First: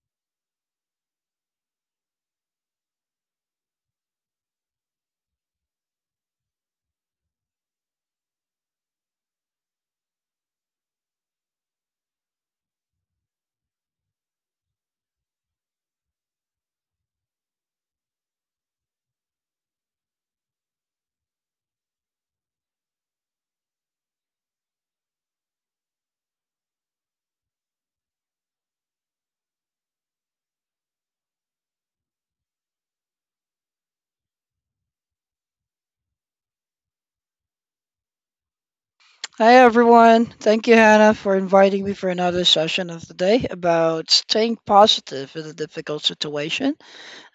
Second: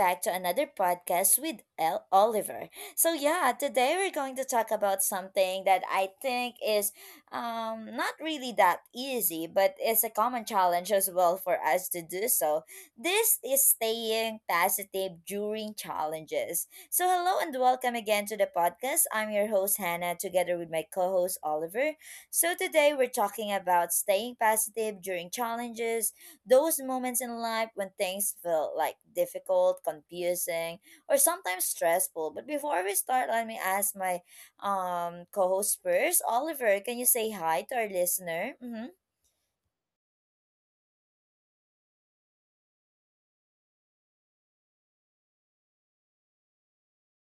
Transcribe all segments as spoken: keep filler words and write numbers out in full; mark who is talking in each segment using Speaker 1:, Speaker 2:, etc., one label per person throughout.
Speaker 1: back to another podcast with El Oliver. So yeah, today we're going to talk about something that I think is um not really that easy, but it's a common challenge as well for us to do so. This is staying positive during challenges. So hello and welcome again to the podcast. I'm your host Hannah together with my co-host Oliver. So today we're talking about staying positive during challenges, those moments in life when things feel like difficult, confusing, or sometimes stressful. But before we start, let me ask my um co-host first. Oliver, can you say hi to our listener? Mm-hmm.
Speaker 2: Hi everyone. Thank you, Hannah, for inviting me for another session of the day about staying positive in a difficult situation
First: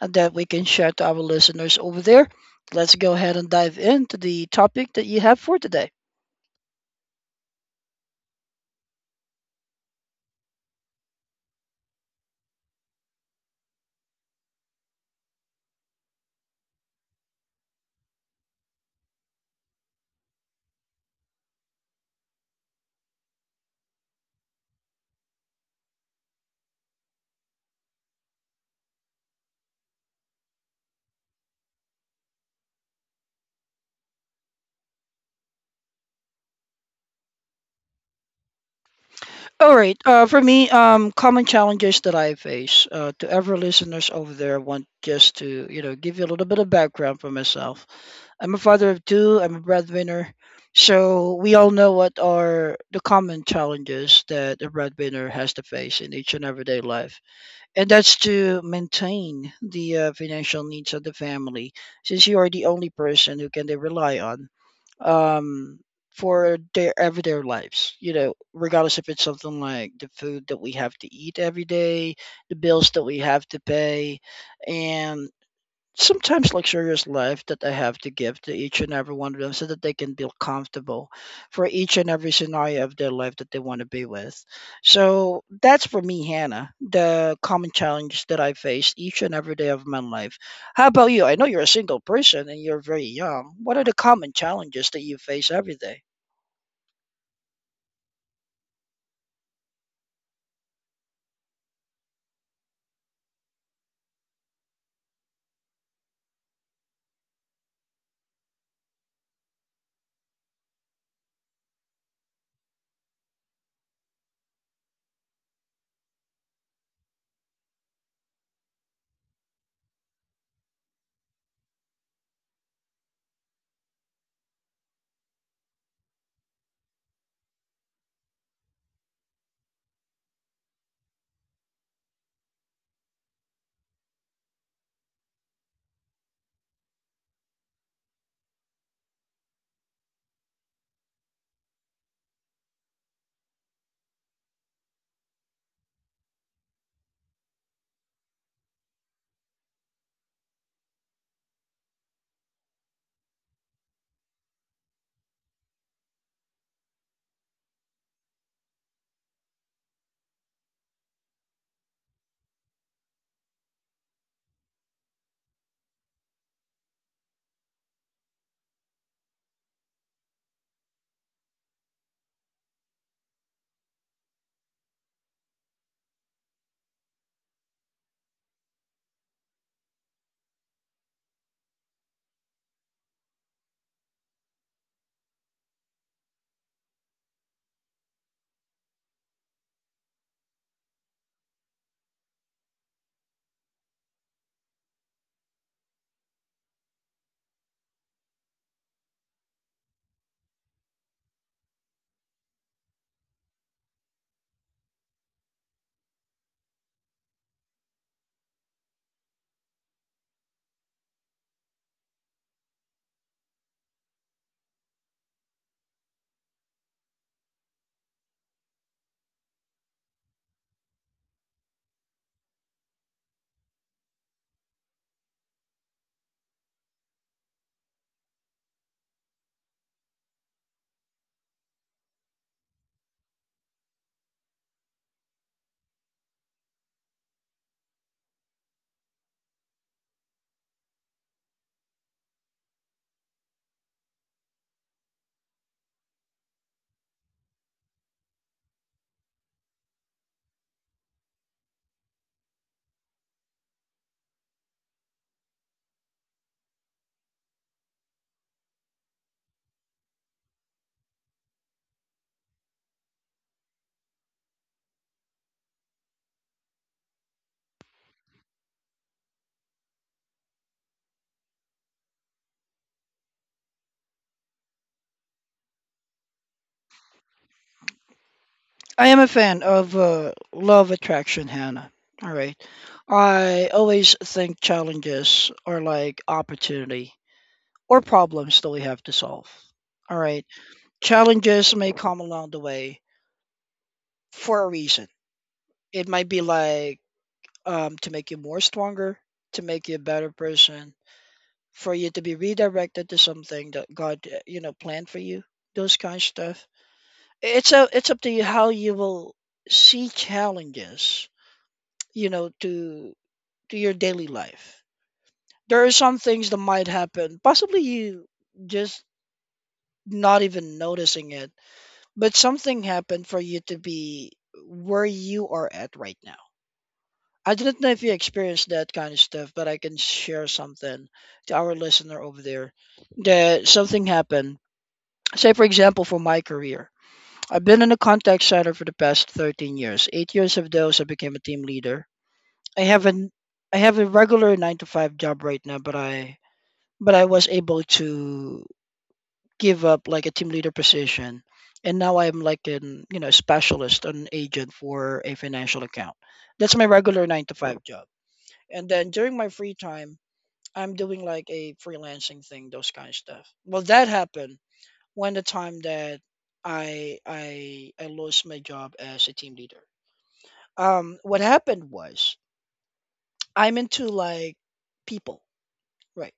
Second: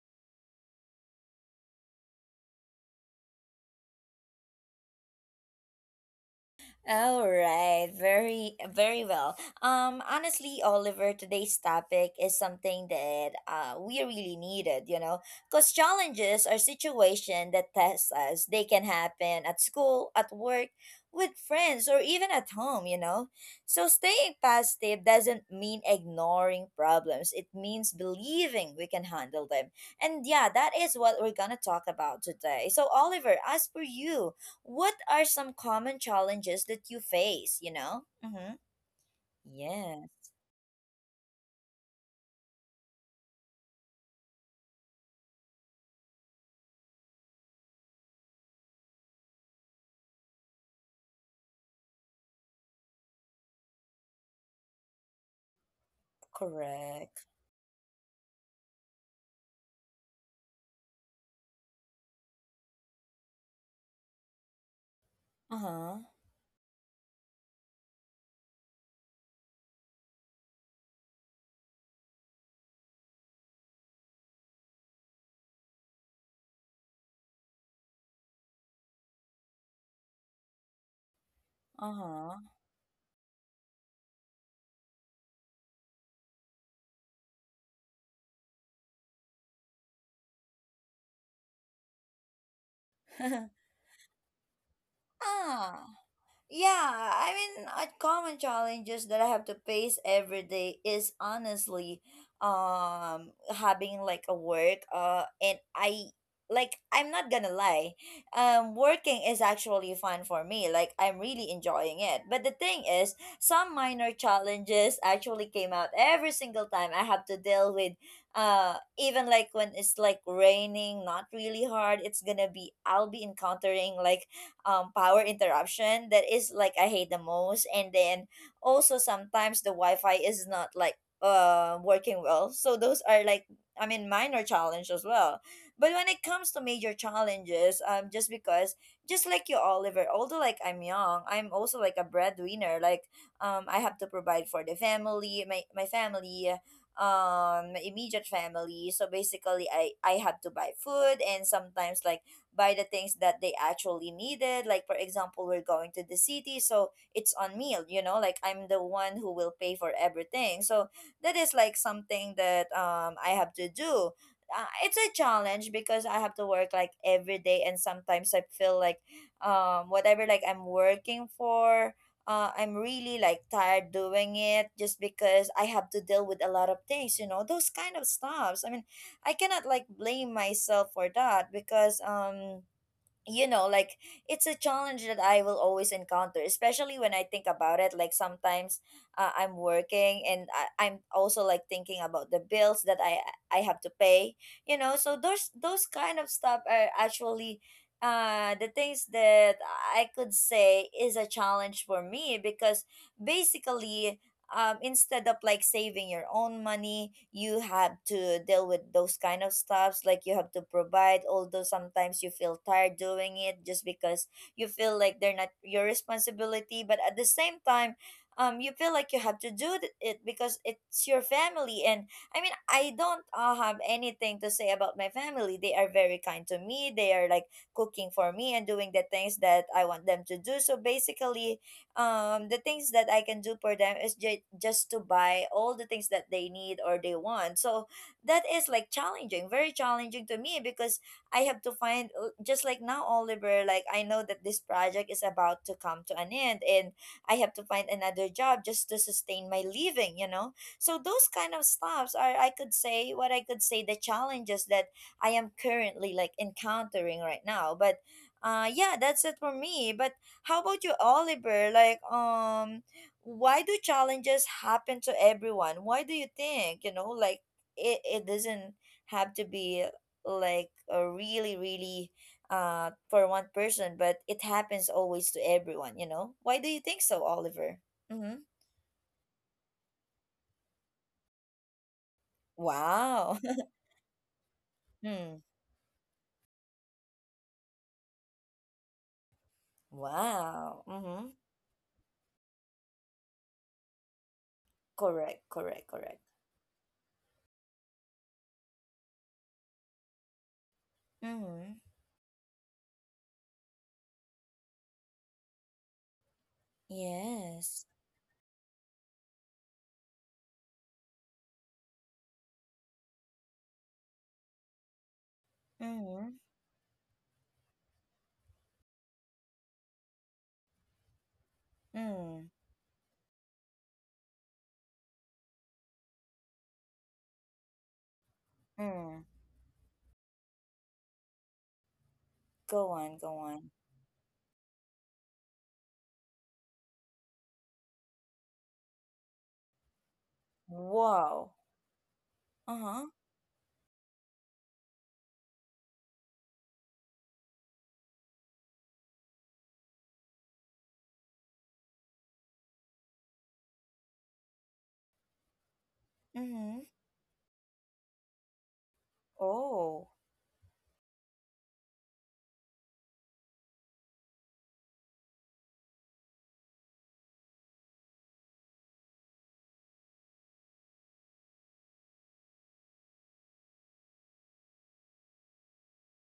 Speaker 2: and that we can share to our listeners over there. Let's go ahead and dive into the topic that you have for today.
Speaker 1: All right, very very well. Um honestly, Oliver, today's topic is something that uh we really needed, you know, cuz challenges are situation that test us. They can happen at school, at work, with friends, or even at home, you know. So staying positive doesn't mean ignoring problems. It means believing we can handle them. And yeah, that is what we're going to talk about today. So Oliver, as for you, what are some common challenges that you face, you know? Mm-hmm.
Speaker 2: All
Speaker 1: Yeah.
Speaker 2: right. Uh, for me, um, common challenges that I face. Uh, to every listeners over there, want just to you know give you a little bit of background for myself. I'm a father of two. I'm a breadwinner, so we all know what are the common challenges that a breadwinner has to face in each and everyday life,
Speaker 1: Correct.
Speaker 2: and that's to maintain the uh, financial needs of the family, since you are the only person who can they rely on um,
Speaker 1: Uh-huh.
Speaker 2: for their everyday lives. You know, regardless if it's something like the food that we have to eat every day, the bills that we have to pay, and sometimes luxurious life that I have to give to each and every one of them so that they can feel comfortable for each and every
Speaker 1: Uh-huh.
Speaker 2: scenario of their life that they want to be with. So that's for me, Hannah, the common challenge that I face each and every day of my life. How about you? I know you're a single person and you're very young. What are the common challenges that you face every
Speaker 1: Ah.
Speaker 2: day?
Speaker 1: Yeah, I mean, a common challenges that I have to face every day is honestly, um, having like a work, uh, and I like I'm not gonna lie, um, working is actually fun for me. Like I'm really enjoying it. But the thing is, some minor challenges actually came out every single time I have to deal with, uh, even like when it's like raining, not really hard. It's gonna be I'll be encountering like um power interruption that is like I hate the most. And then also sometimes the Wi-Fi is not like uh working well. So those are like I mean minor challenge as well. But when it comes to major challenges, um just because just like you Oliver, although like I'm young, I'm also like a breadwinner. Like um I have to provide for the family, my my family, um my immediate family, so basically i i have to buy food and sometimes like buy the things that they actually needed. Like, for example, we're going to the city, so it's on me, you know, like I'm the one who will pay for everything. So that is like something that um, I have to do. Uh, it's a challenge because I have to work like every day, and sometimes I feel like um, whatever like I'm working for, uh, I'm really like tired doing it just because I have to deal with a lot of things, you know, those kind of stuffs. I mean, I cannot like blame myself for that because um you know like it's a challenge that I will always encounter, especially when I think about it like sometimes uh, I'm working and I, I'm also like thinking about the bills that I I have to pay, you know, so those those kind of stuff are actually uh the things that I could say is a challenge for me because basically, um, instead of like saving your own money, you have to deal with those kind of stuffs. Like you have to provide, although sometimes you feel tired doing it just because you feel like they're not your responsibility. But at the same time, um, you feel like you have to do th- it because it's your family. And I mean, I don't uh, have anything to say about my family. They are very kind to me. They are like cooking for me and doing the things that I want them to do. So basically, um the things that I can do for them is ju- just to buy all the things that they need or they want. So that is like challenging, very challenging to me because I have to find, uh, just like now Oliver, like I know that this project is about to come to an end and I have to find another job just to sustain my living, you know? So those kind of stuffs are I could say what I could say the challenges that I am currently like encountering right now. But uh yeah, that's it for me. But how about you, Oliver? Like, um, why do challenges happen to everyone? Why do you think, you know, like it, it doesn't have to be like a really, really uh for one person, but it happens always to everyone, you know? Why do you think so, Oliver? Mm-hmm.
Speaker 2: I am a fan of uh, love attraction, Hannah. All right.
Speaker 1: Wow.
Speaker 2: I always think
Speaker 1: Hmm.
Speaker 2: challenges are like opportunity or problems that we have to solve. All right.
Speaker 1: Wow. Mm-hmm.
Speaker 2: Challenges may come along the way for a reason.
Speaker 1: Correct, correct,
Speaker 2: It
Speaker 1: correct.
Speaker 2: might be like um, to make you more stronger, to make you a better person,
Speaker 1: Mm-hmm.
Speaker 2: for you to be redirected to something that God, uh, you know, planned for you. Those kind of stuff. It's
Speaker 1: Yes.
Speaker 2: a, it's up to you how you will see challenges, you know, to to your daily life. There are some
Speaker 1: Mm-hmm.
Speaker 2: things that might happen. Possibly you just not even noticing it. But
Speaker 1: Mm.
Speaker 2: something happened for you to be where you are at right now. I don't know if you experienced that kind of
Speaker 1: Mm.
Speaker 2: stuff, but I can share something to our listener over there
Speaker 1: Go on, go
Speaker 2: that
Speaker 1: on.
Speaker 2: something happened. Say, for example, for my career, I've been in a contact center for the past thirteen years. Eight years of those, I became a
Speaker 1: Wow.
Speaker 2: team leader. I
Speaker 1: Uh-huh.
Speaker 2: have an I have a regular nine to five job right now, but I but I was able to give up like a team leader position, and now I'm like an, you know, specialist, an agent for a financial account. That's
Speaker 1: Mm-hmm.
Speaker 2: my regular nine to five job, and then during my free
Speaker 1: Oh.
Speaker 2: time I'm doing like a freelancing thing, those kind of stuff. Well, that happened when the time that i i i lost my job as a team leader. Um what happened was I'm into like people, right?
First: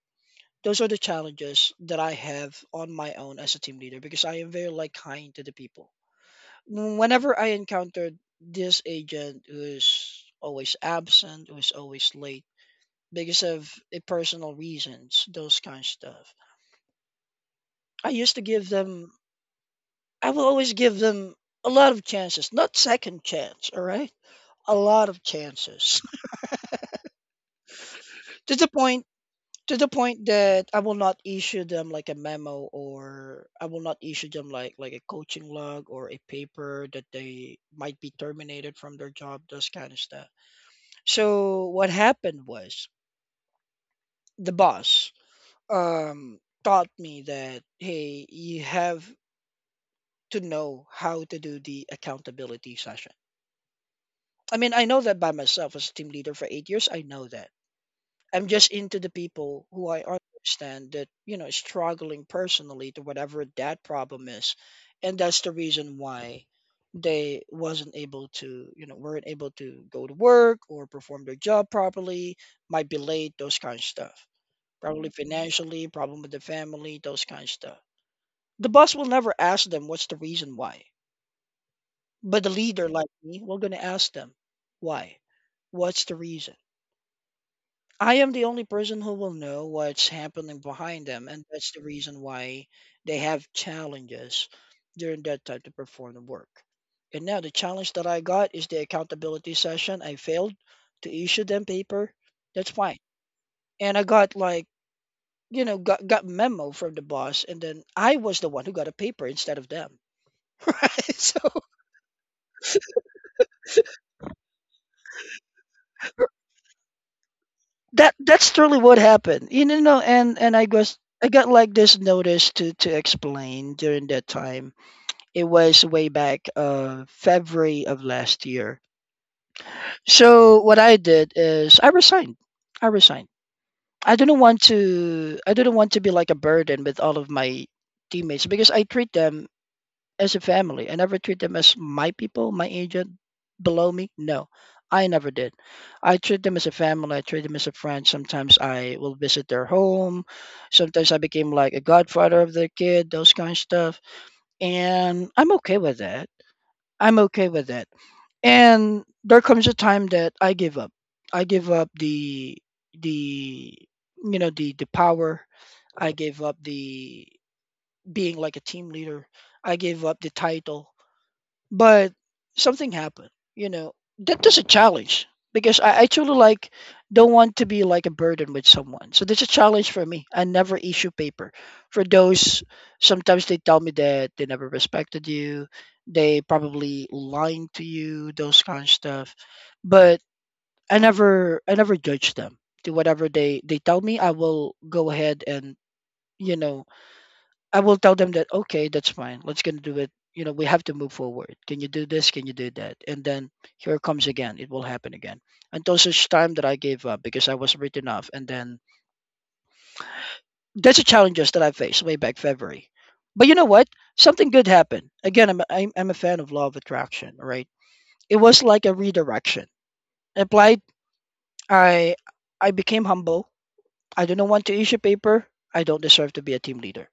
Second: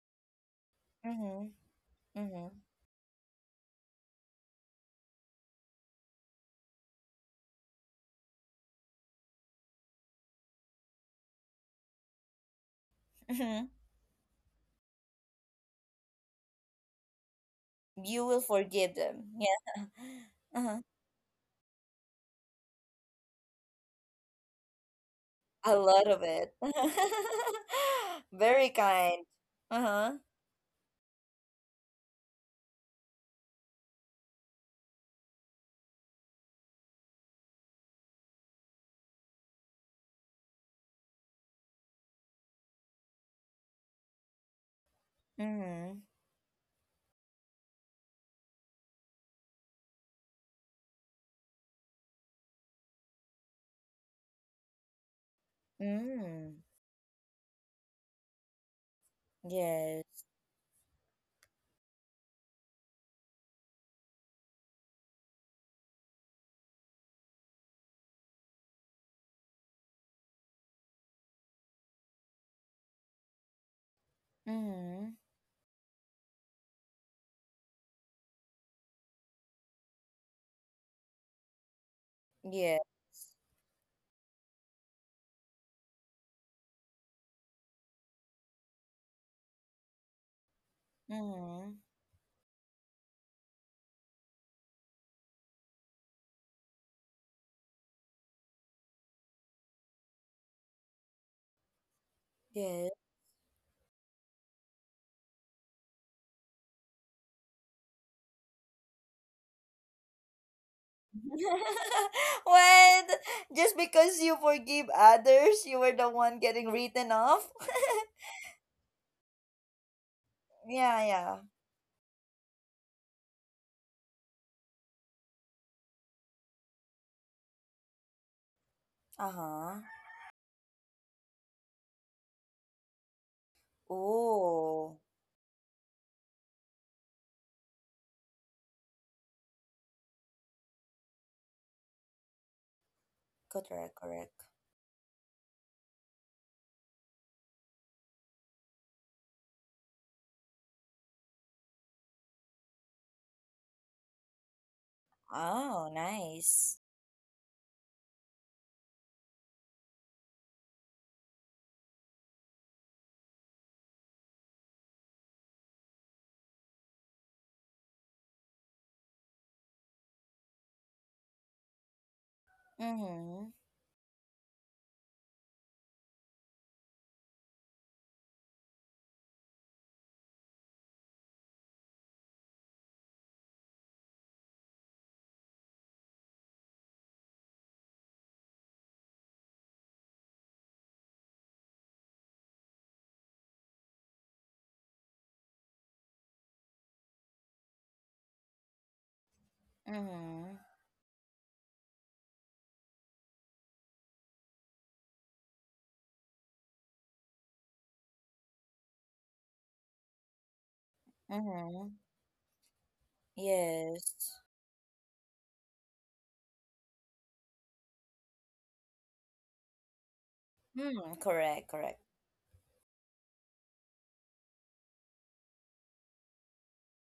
Speaker 2: Those are the
Speaker 1: Mm-hmm.
Speaker 2: challenges that I
Speaker 1: Mm-hmm.
Speaker 2: have on my own as a team leader because I am very like kind to the people. Mm, whenever I encountered this agent who's always absent, who's always late because
Speaker 1: Mm-hmm.
Speaker 2: of eh, personal reasons, those kind of stuff, I
Speaker 1: You
Speaker 2: used
Speaker 1: will
Speaker 2: to give
Speaker 1: forgive
Speaker 2: them,
Speaker 1: them. Yeah.
Speaker 2: I will always
Speaker 1: Uh-huh.
Speaker 2: give them a lot of chances, not second chance, all right? A lot of
Speaker 1: A
Speaker 2: chances
Speaker 1: lot of it.
Speaker 2: to the
Speaker 1: Very
Speaker 2: point
Speaker 1: kind.
Speaker 2: to the
Speaker 1: Uh-huh.
Speaker 2: point that I will not issue them like a memo or I will not issue them like like a coaching log or a paper that they might be terminated from their job, those kind of stuff. So what happened was the boss
Speaker 1: Mm-hmm.
Speaker 2: um, taught me that, hey, you have to know how to do the accountability session. I mean, I know that by myself as a team leader for
Speaker 1: Mm.
Speaker 2: eight years. I know that. I'm just into the people who I
Speaker 1: Yes.
Speaker 2: understand that, you know, struggling personally to whatever that problem is, and that's the reason why they wasn't able to you know weren't able to go to work or perform their job properly, might be late, those kind of stuff,
Speaker 1: Mm-hmm.
Speaker 2: probably financially, problem with the family, those kind of stuff. The boss will never ask them what's the reason why. But the
Speaker 1: Yeah.
Speaker 2: leader like me, we're gonna ask them why. What's the reason? I am the only person who will know what's happening behind them, and that's
Speaker 1: Mm-hmm.
Speaker 2: the reason why they have challenges during that time to perform the work. And now the challenge that I got is the accountability session. I failed to issue them paper. That's
Speaker 1: Yes.
Speaker 2: fine. And I got like, you know, got got memo from the boss, and then I was the one who got a paper instead of them. Right? So
Speaker 1: What? Just because you forgive others, you were the one getting written off?
Speaker 2: that that's truly what happened. You know, and and I was,
Speaker 1: Yeah,
Speaker 2: I
Speaker 1: yeah.
Speaker 2: got like this notice to to explain during that time. It was way back uh February of last year.
Speaker 1: Uh-huh.
Speaker 2: So what I did is I resigned. I resigned. I didn't want
Speaker 1: Oh,
Speaker 2: to I didn't want to be like a burden with all of my teammates because I treat them as a family. I never treat them as my people, my agent, below
Speaker 1: correct,
Speaker 2: me.
Speaker 1: correct.
Speaker 2: No, I never did. I treat them as a family. I treat them as a friend. Sometimes I will visit their home. Sometimes I became like a godfather of their kid, those kind of stuff. And I'm okay
Speaker 1: Oh,
Speaker 2: with that.
Speaker 1: nice.
Speaker 2: I'm okay with that. And there comes a time that I give up. I give up the the you know the the power. I gave up the being like a team leader. I gave up the title, but something happened,
Speaker 1: Mm-hmm.
Speaker 2: you know, that is a challenge because I, I truly like don't want to be like a burden with someone, so there's a challenge for me. I never issue paper for those. Sometimes they tell me that they never respected you, they probably lying to you, those kind of stuff, but i never I never judge them. To whatever they they tell me, I will go ahead and, you know, I will tell them that, okay, that's fine. Let's gonna do it. You know,
Speaker 1: Mm-hmm.
Speaker 2: we have to move forward. Can you do this? Can you do that? And then here it comes again. It will happen again until such time that I gave up because I was written off. And then that's the challenges that I
Speaker 1: Mm-hmm.
Speaker 2: faced way back February. But you know what?
Speaker 1: Yes.
Speaker 2: Something good happened. Again, I'm a- I'm, I'm a fan of law of attraction. Right? It was like a redirection. I applied.
Speaker 1: Hmm, correct, correct.
Speaker 2: I I became humble. I do not want to issue paper. I don't deserve to be a team leader,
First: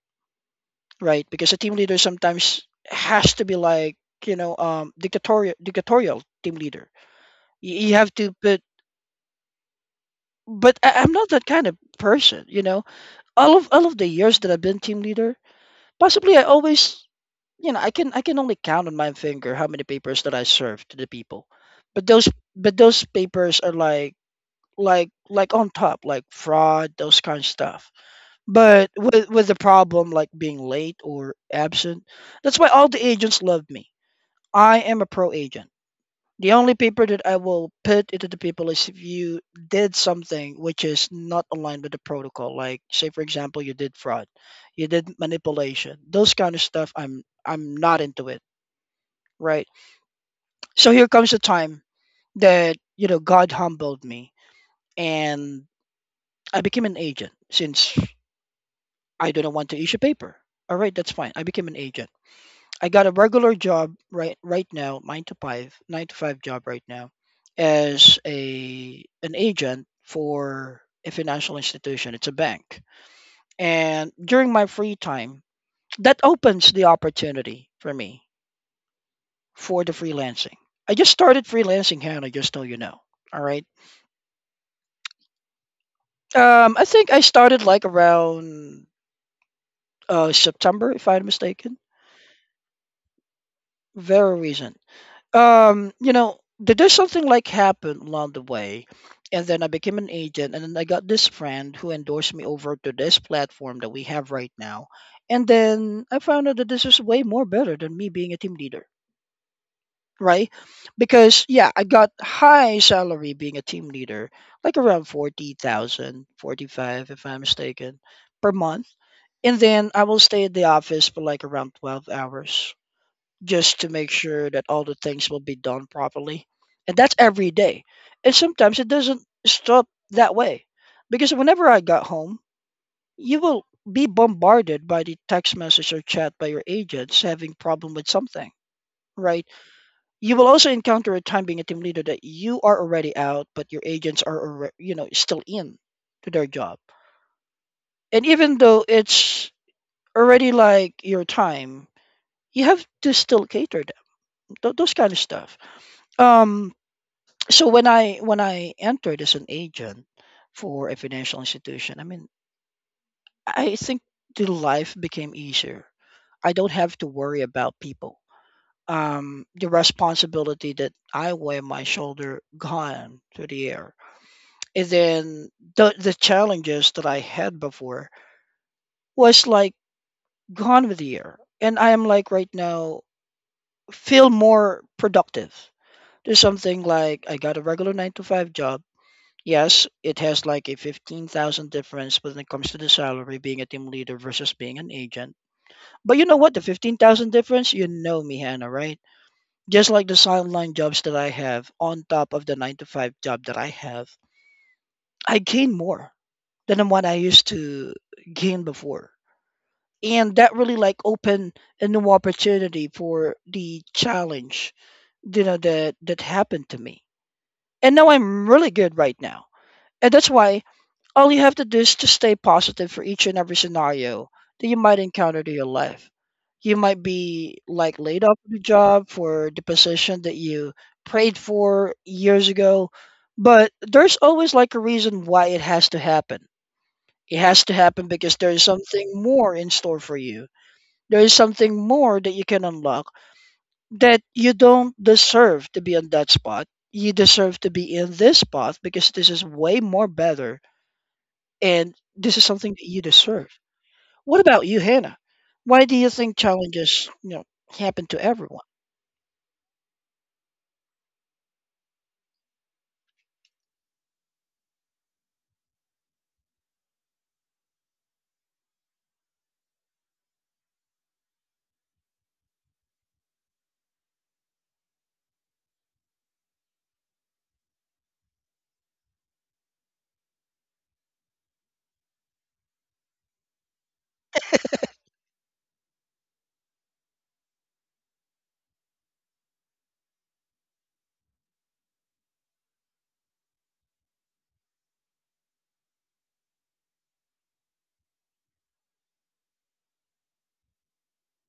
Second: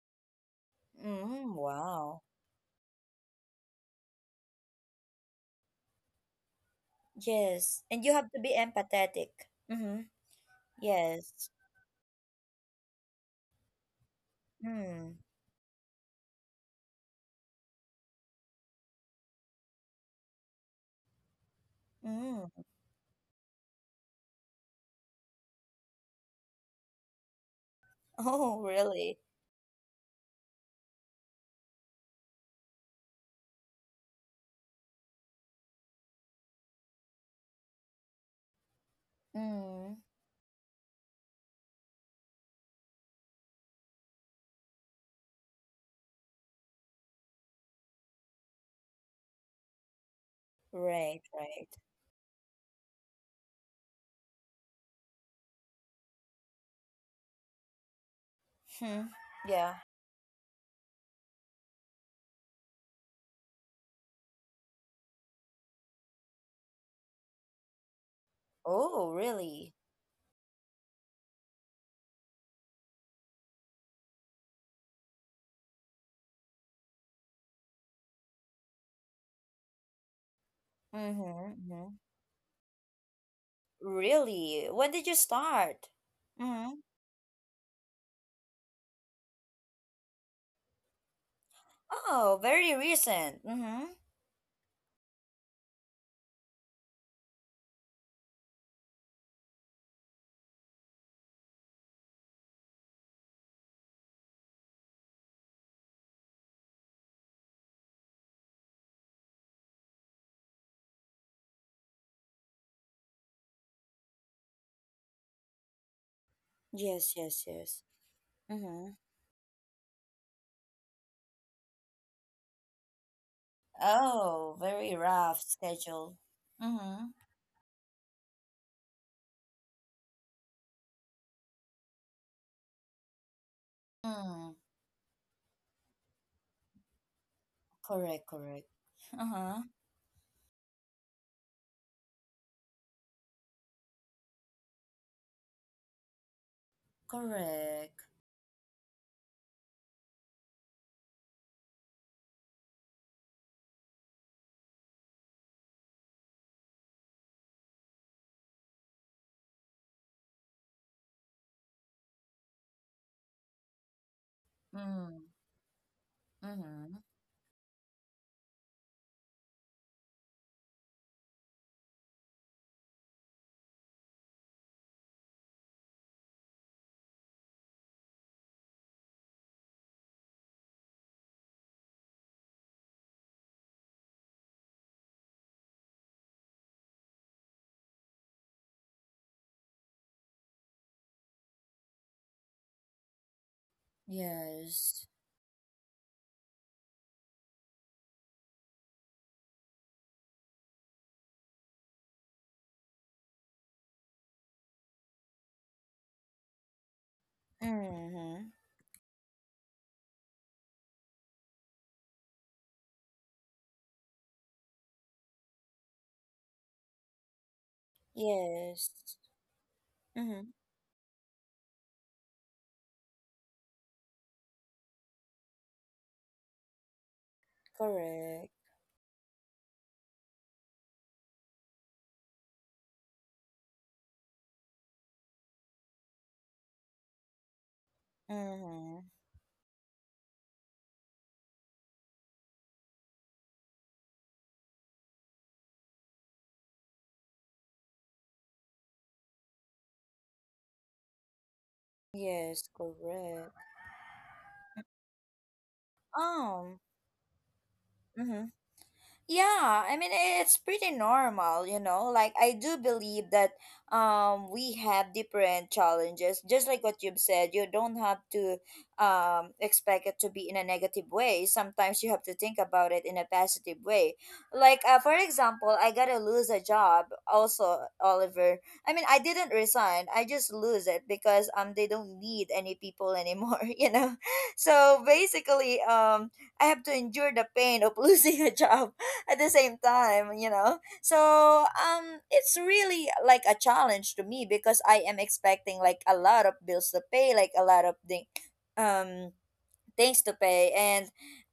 Speaker 2: right? Because
Speaker 1: Mm,
Speaker 2: a team leader
Speaker 1: wow.
Speaker 2: sometimes has to be like, you know, um dictatorial dictatorial team leader. you,
Speaker 1: Yes.
Speaker 2: you
Speaker 1: And
Speaker 2: have
Speaker 1: you have
Speaker 2: to
Speaker 1: to be
Speaker 2: put,
Speaker 1: empathetic. Mm-hmm.
Speaker 2: but I, I'm not
Speaker 1: Yes.
Speaker 2: that kind of person, you know. All of all of the years that I've been team
Speaker 1: Mm.
Speaker 2: leader, possibly I always, you know, i can I can only count on my finger how many papers that I serve to the people. But those,
Speaker 1: Mm.
Speaker 2: but those papers are like, like like on top, like fraud, those kind of stuff.
Speaker 1: Oh,
Speaker 2: But
Speaker 1: really?
Speaker 2: with with the problem like being late or absent, that's why all the agents love me. I am a pro agent. The only people that I will put into the people is if you did
Speaker 1: Mm.
Speaker 2: something which is not aligned with the protocol. Like, say for example, you did fraud, you did manipulation, those kind of stuff, I'm I'm not into it. Right. So here
Speaker 1: Right,
Speaker 2: comes the
Speaker 1: right.
Speaker 2: time that, you know, God humbled me, and I became an agent since
Speaker 1: Hmm.
Speaker 2: I do not want
Speaker 1: Yeah.
Speaker 2: to issue paper. All right, that's fine. I became an agent. I got a regular job right right now, nine to five, nine to five job right now, as a
Speaker 1: Oh,
Speaker 2: an
Speaker 1: really?
Speaker 2: agent for a financial institution. It's a bank, and during my free time, that opens the opportunity for me for the freelancing. I just started
Speaker 1: Mm-hmm. Mm-hmm.
Speaker 2: freelancing, Hannah. Just so you know, all right.
Speaker 1: Really? When did you start?
Speaker 2: Um,
Speaker 1: Mm-hmm.
Speaker 2: I think I started like around uh September, if I'm mistaken.
Speaker 1: Oh, very recent. Mm-hmm.
Speaker 2: Very recent. Um you know, th- there's something like happened along the way, and then I became an agent, and then I got this friend who endorsed me over to this platform that we have right now. And then I found out that this is way more better than me being a team leader, right? Because, yeah, I got high salary being a team leader, like around forty thousand, forty five,
Speaker 1: Yes,
Speaker 2: if I'm
Speaker 1: yes, yes.
Speaker 2: mistaken, per month.
Speaker 1: Mm-hmm.
Speaker 2: And then I will stay at the office for like around twelve hours just to make sure
Speaker 1: Oh,
Speaker 2: that all
Speaker 1: very
Speaker 2: the things
Speaker 1: rough
Speaker 2: will be done
Speaker 1: schedule.
Speaker 2: properly. And
Speaker 1: Mm-hmm.
Speaker 2: that's every day. And sometimes it doesn't stop that way. Because whenever I got home, you will be
Speaker 1: Mm.
Speaker 2: bombarded by the text message or chat by your agents having problem with
Speaker 1: Correct,
Speaker 2: something,
Speaker 1: correct.
Speaker 2: right?
Speaker 1: Uh-huh.
Speaker 2: You will also encounter a time being a team leader that you are already out, but your agents are, alre- you know, still in to their job.
Speaker 1: Correct.
Speaker 2: And even though it's already like your time, you have to still cater them, th- those kind of stuff. Um, so when i when i entered as an agent for a financial institution, I mean I think the life
Speaker 1: Mm.
Speaker 2: became easier. I don't
Speaker 1: Mm-hmm.
Speaker 2: have to worry about people. Um, the responsibility that I wear on my shoulder gone through the air, and then the, the challenges that I had before was like gone with the air, and I am like right now feel more productive. There's something like I got a regular nine to five job. Yes, it has like a fifteen thousand difference when it comes to the salary being a team leader versus being an
Speaker 1: Yes.
Speaker 2: agent. But you know what? The fifteen thousand difference, you know me, Hannah, right? Just like the sideline jobs that I have on top of the nine to five job that I have, I gain more than the one I used to
Speaker 1: Mm-hmm.
Speaker 2: gain before. And that really like opened a new opportunity for the challenge, you know, that that happened to me. And now I'm really
Speaker 1: Yes.
Speaker 2: good right now. And that's
Speaker 1: Mm-hmm.
Speaker 2: why all you have to do is to stay positive for each and every scenario that you might encounter to your life. You might be like laid off
Speaker 1: Correct.
Speaker 2: from the job for the position that you prayed for years ago, but there's always like a reason why it has to happen. It has to happen because there is
Speaker 1: Mm-hmm.
Speaker 2: something more in store for you. There is something more that you can unlock, that you don't deserve to be on that spot. You deserve to be in this spot because this is way more better and this is
Speaker 1: Yes,
Speaker 2: something that you
Speaker 1: correct.
Speaker 2: deserve. What about you, Hannah? Why do you think
Speaker 1: Um,
Speaker 2: challenges, you know, happen to
Speaker 1: mm-hmm.
Speaker 2: everyone?
Speaker 1: Yeah, I mean i- it's pretty normal, you know. Like I do believe that um we have different challenges. Just like what you've said, you don't have to um expect it to be in a negative way. Sometimes you have to think about it in a positive way. Like uh, for example, I got to lose a job also, Oliver. I mean, I didn't resign. I just lose it because um they don't need any people anymore, you know. So basically, um I have to endure the pain of losing a job at the same time, you know. So um it's really like a challenge to me because I am expecting like a lot of bills to pay, like a lot of thing um things to pay and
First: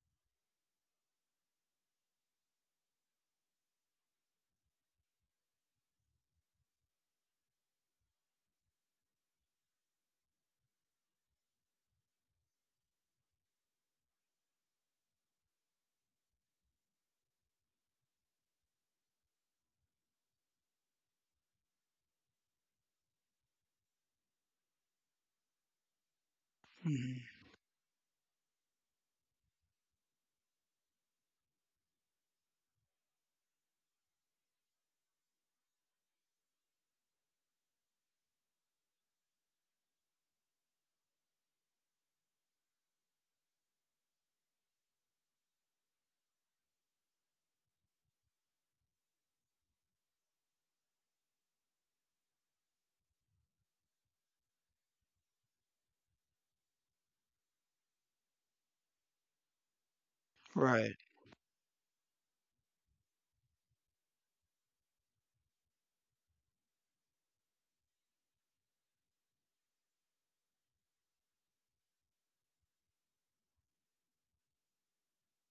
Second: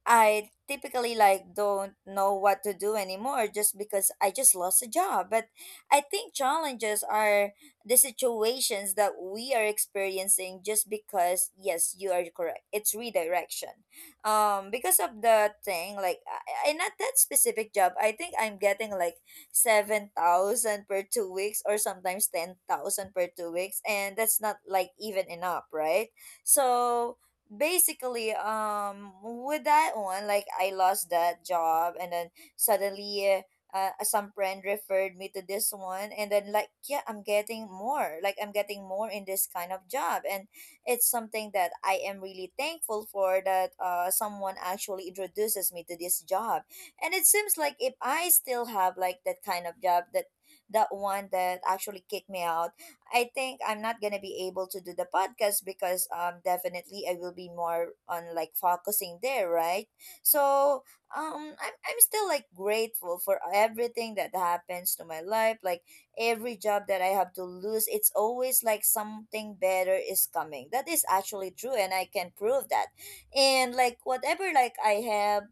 Speaker 1: I typically like don't know what to do anymore just because I just lost a job. But I think challenges are the situations that we are experiencing just because yes you are correct, it's redirection, um because of the thing like I, I not that specific job, I think I'm getting like seven thousand per two weeks or sometimes ten thousand per two weeks and that's not like even enough, right? So
Speaker 2: Mhm.
Speaker 1: basically, um with that one like I lost that job and then suddenly, uh, some friend referred me to this one and then like yeah I'm getting more, like I'm getting more in this kind of job and it's something that I am really thankful for, that uh, someone actually introduces me to this job. And it seems like if I still have like that kind of job, that that one that actually kicked me out, I think I'm not gonna be able to do the podcast because um definitely I will be more on like focusing there, right? So
Speaker 2: Right.
Speaker 1: um I'm I'm still like grateful for everything that happens to my life. Like every job that I have to lose, it's always like something better is coming. That is actually true and I can prove that. And like whatever like I have,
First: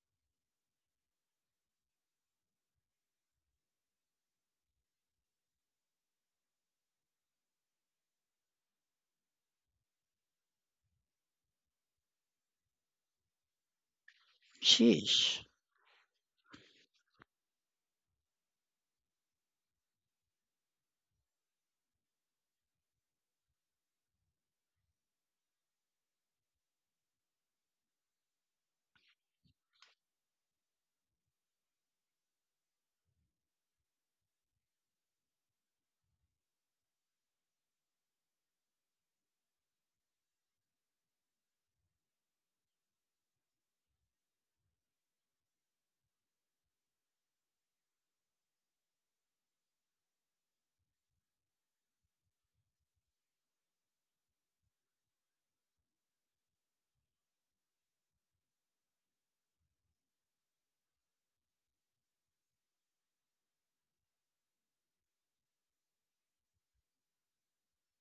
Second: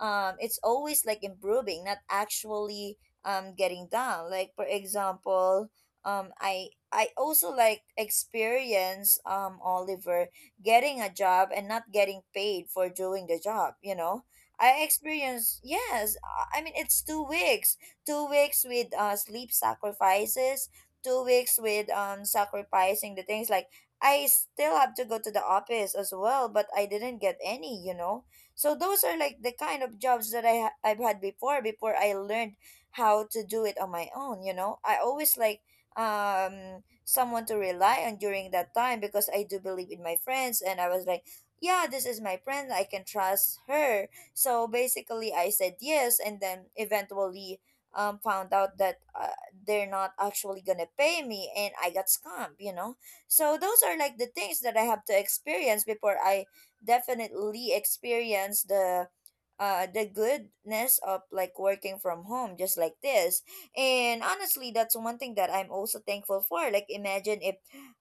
Speaker 1: um it's always like improving, not actually um getting down. Like for example, um I I also like experience um Oliver getting a job and not getting paid for doing the job, you know. I
Speaker 2: Jeez.
Speaker 1: experienced yes, I I mean it's two weeks. two weeks with uh sleep sacrifices, two weeks with um sacrificing the things like I still have to go to the office as well, but I didn't get any, you know. So those are like the kind of jobs that I ha- I've had before, before I learned how to do it on my own, you know. I always like um someone to rely on during that time because I do believe in my friends and I was like, yeah, this is my friend, I can trust her. So basically I said yes and then eventually um found out that uh, they're not actually going to pay me and I got scammed, you know. So those are like the things that I have to experience before I definitely experience the uh, the goodness of like working from home just like this. And honestly that's one thing that I'm also thankful for. Like imagine if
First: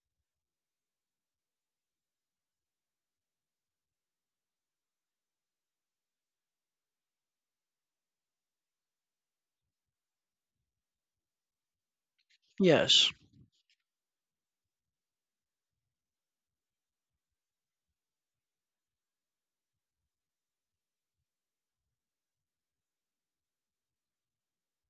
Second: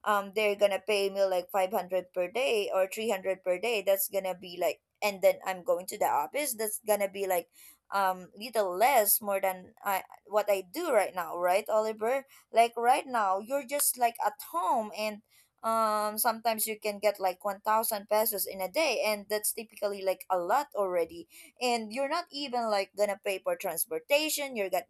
Speaker 1: um they're gonna pay me like five hundred per day or three hundred per day, that's gonna be like and then I'm going to the office, that's gonna be like um little less more than I what I do right now, right, Oliver? Like right
Speaker 2: Yes.
Speaker 1: now you're just like at home and um sometimes you can get like one thousand pesos in a day and that's typically like a lot already. And you're not even like gonna pay for transportation, you're got,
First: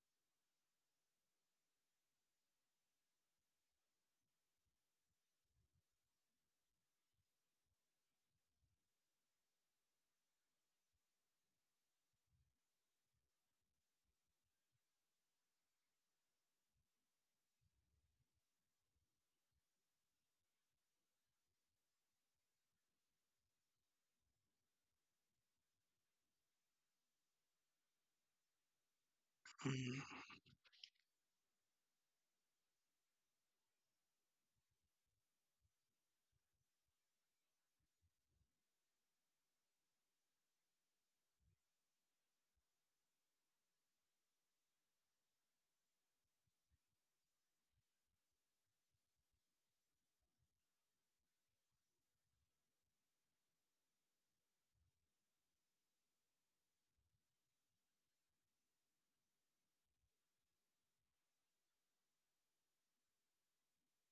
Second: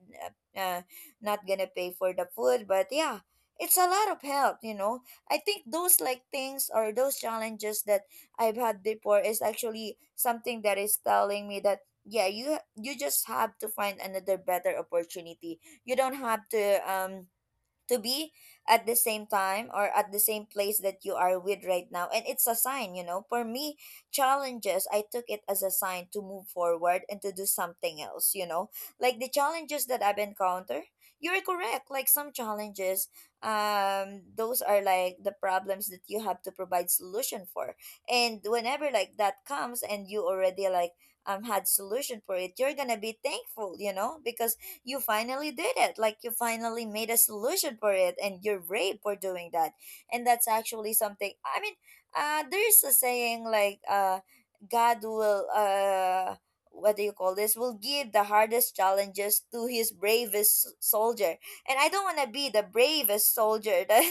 Speaker 1: uh, uh, not gonna pay for the food, but yeah, it's a lot of help, you know. I think those like things or those challenges that I've had before is actually something that is telling me that yeah, you you just have to find another better opportunity. You don't have to um to be at the same time or at the same place that you are with right now, and it's a sign, you know, for me. Challenges, I took it as a sign to move forward and to do something else, you know. Like the challenges
Speaker 2: Mhm.
Speaker 1: that I've encountered, you're correct. Like some challenges, um those are like the problems that you have to provide solution for. And whenever like that comes and you already like um had solution for it, you're gonna be thankful, you know, because you finally did it. Like you finally made a solution for it and you're brave for doing that. And that's actually something I mean, uh there's a saying like uh God will uh what do you call this, will give the hardest challenges to his bravest soldier. And I don't want to be the bravest soldier that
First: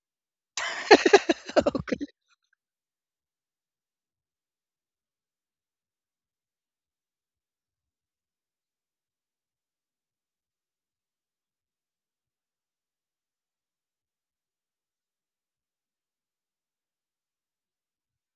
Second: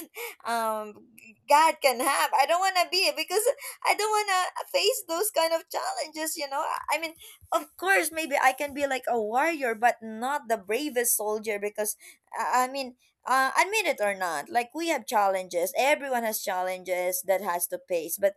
Speaker 1: um God can
Speaker 2: Okay.
Speaker 1: have. I don't want to be because I don't want to face those kind of challenges, you know. I I mean of course maybe I can be like a warrior but not the bravest soldier, because i, I mean uh, admit it or not, like we have challenges, everyone has challenges that has to face. But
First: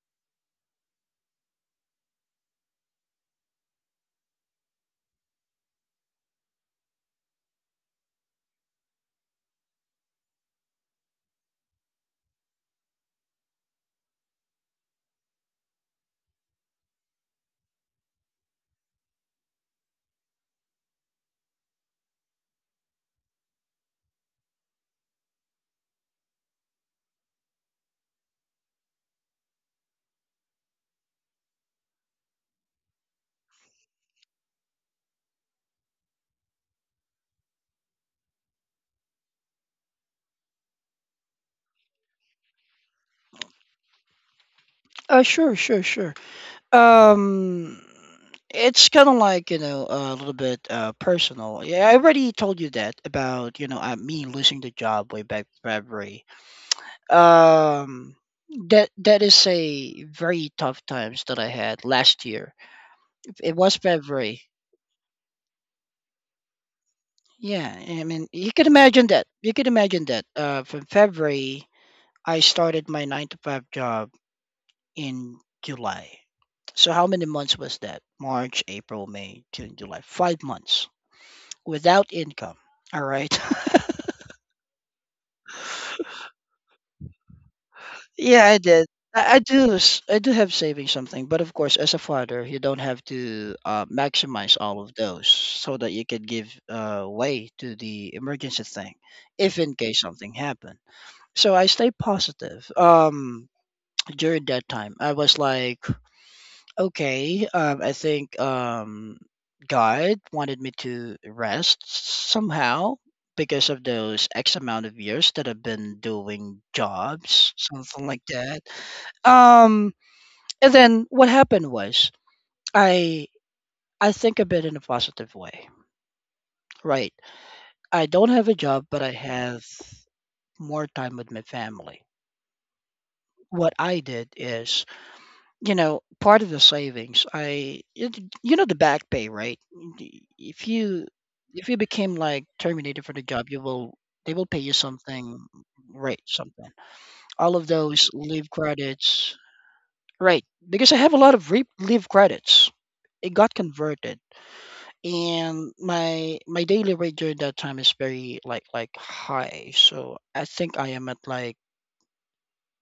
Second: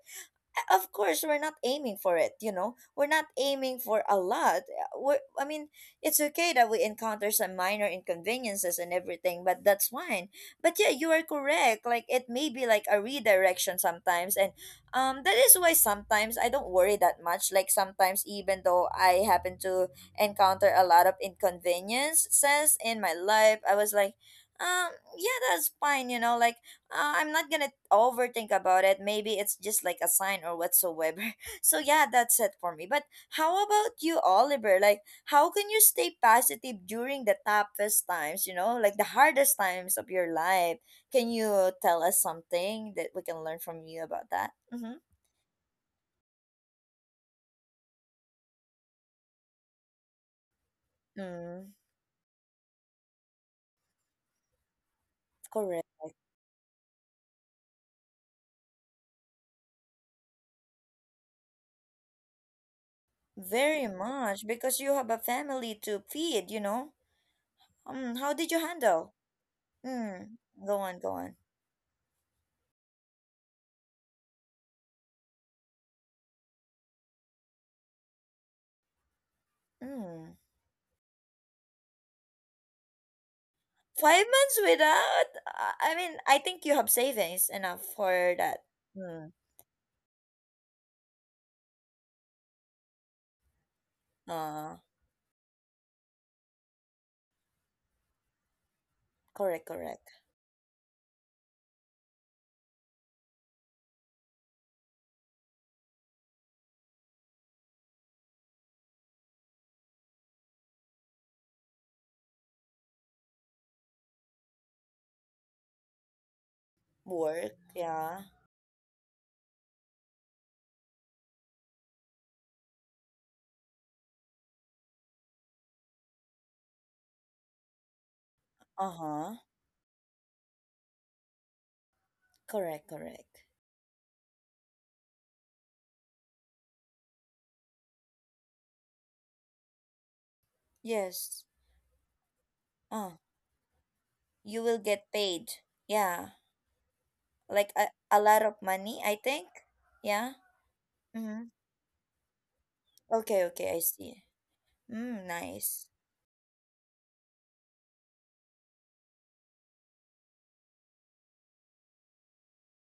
Speaker 1: of course we're not aiming for it, you know, we're not aiming for a lot. We're, i mean it's okay that we encounter some minor inconveniences and everything, but that's fine. But yeah, you are correct. Like it may be like a redirection sometimes. And um that is why sometimes I don't worry that much. Like sometimes even though I happen to encounter a lot of inconveniences in my life, I was like, um yeah, that's fine, you know. Like uh, I'm not gonna overthink about it. Maybe it's just like a sign or whatsoever. So yeah, that's it for me. But how about you, Oliver? Like, how can you stay positive during the toughest times? You know, like the hardest times of your life. Can you tell us something that we can learn from you about that? Mm-hmm.
Speaker 2: Uh, sure, sure, sure. Um, it's kind of like, you know a little bit uh personal.
Speaker 1: Mm,
Speaker 2: Yeah, I already told you that about you know uh, me losing the job way back
Speaker 1: correct.
Speaker 2: February. Um, that that is a very tough times that I had last year. It was
Speaker 1: Very
Speaker 2: February.
Speaker 1: much because you have a family to feed, you know.
Speaker 2: Yeah, I
Speaker 1: Um,
Speaker 2: mean,
Speaker 1: how
Speaker 2: you
Speaker 1: did you
Speaker 2: can imagine
Speaker 1: handle?
Speaker 2: that. You can imagine that.
Speaker 1: Mm,
Speaker 2: Uh,
Speaker 1: go
Speaker 2: from
Speaker 1: on, go on.
Speaker 2: February, I started my nine to five job in July. So how many months was that? March, April, May, June, July.
Speaker 1: Mm.
Speaker 2: Five months without income. All right.
Speaker 1: Five months without? Uh, I mean, I think you have savings enough for
Speaker 2: Yeah, I
Speaker 1: that.
Speaker 2: did.
Speaker 1: Hmm.
Speaker 2: I, I do. s- I do have saving something, but of course, as a father, you don't have to uh, maximize
Speaker 1: Uh,
Speaker 2: all of those so that you can give uh, way to the emergency thing, if
Speaker 1: correct,
Speaker 2: in case
Speaker 1: correct.
Speaker 2: something happens. So I stay positive. Um during that time, I was like, okay, um I think um God wanted me to rest somehow because of those X amount of years that I've been doing jobs,
Speaker 1: Work,
Speaker 2: something
Speaker 1: yeah.
Speaker 2: like that. Um and then what happened was I I think a bit in a positive way. Right. I don't have a job but I
Speaker 1: Uh-huh.
Speaker 2: have more time with my family.
Speaker 1: Correct, correct.
Speaker 2: What I did is, you know, part of the savings, I it, you know, the back pay, right? Y- If you,
Speaker 1: Yes.
Speaker 2: if you became like terminated for
Speaker 1: Oh,
Speaker 2: the job, you will, they will pay
Speaker 1: you
Speaker 2: you
Speaker 1: will get
Speaker 2: something,
Speaker 1: paid,
Speaker 2: right?
Speaker 1: yeah.
Speaker 2: Something. All of
Speaker 1: Like a,
Speaker 2: those
Speaker 1: a lot
Speaker 2: leave
Speaker 1: of money, I
Speaker 2: credits,
Speaker 1: think. Yeah.
Speaker 2: right? Because I have a lot
Speaker 1: Mm-hmm.
Speaker 2: of re- leave credits. It
Speaker 1: Okay,
Speaker 2: got
Speaker 1: okay, I
Speaker 2: converted,
Speaker 1: see. Mm,
Speaker 2: and
Speaker 1: nice.
Speaker 2: my my daily rate during that time is very like like high. So I think I am at like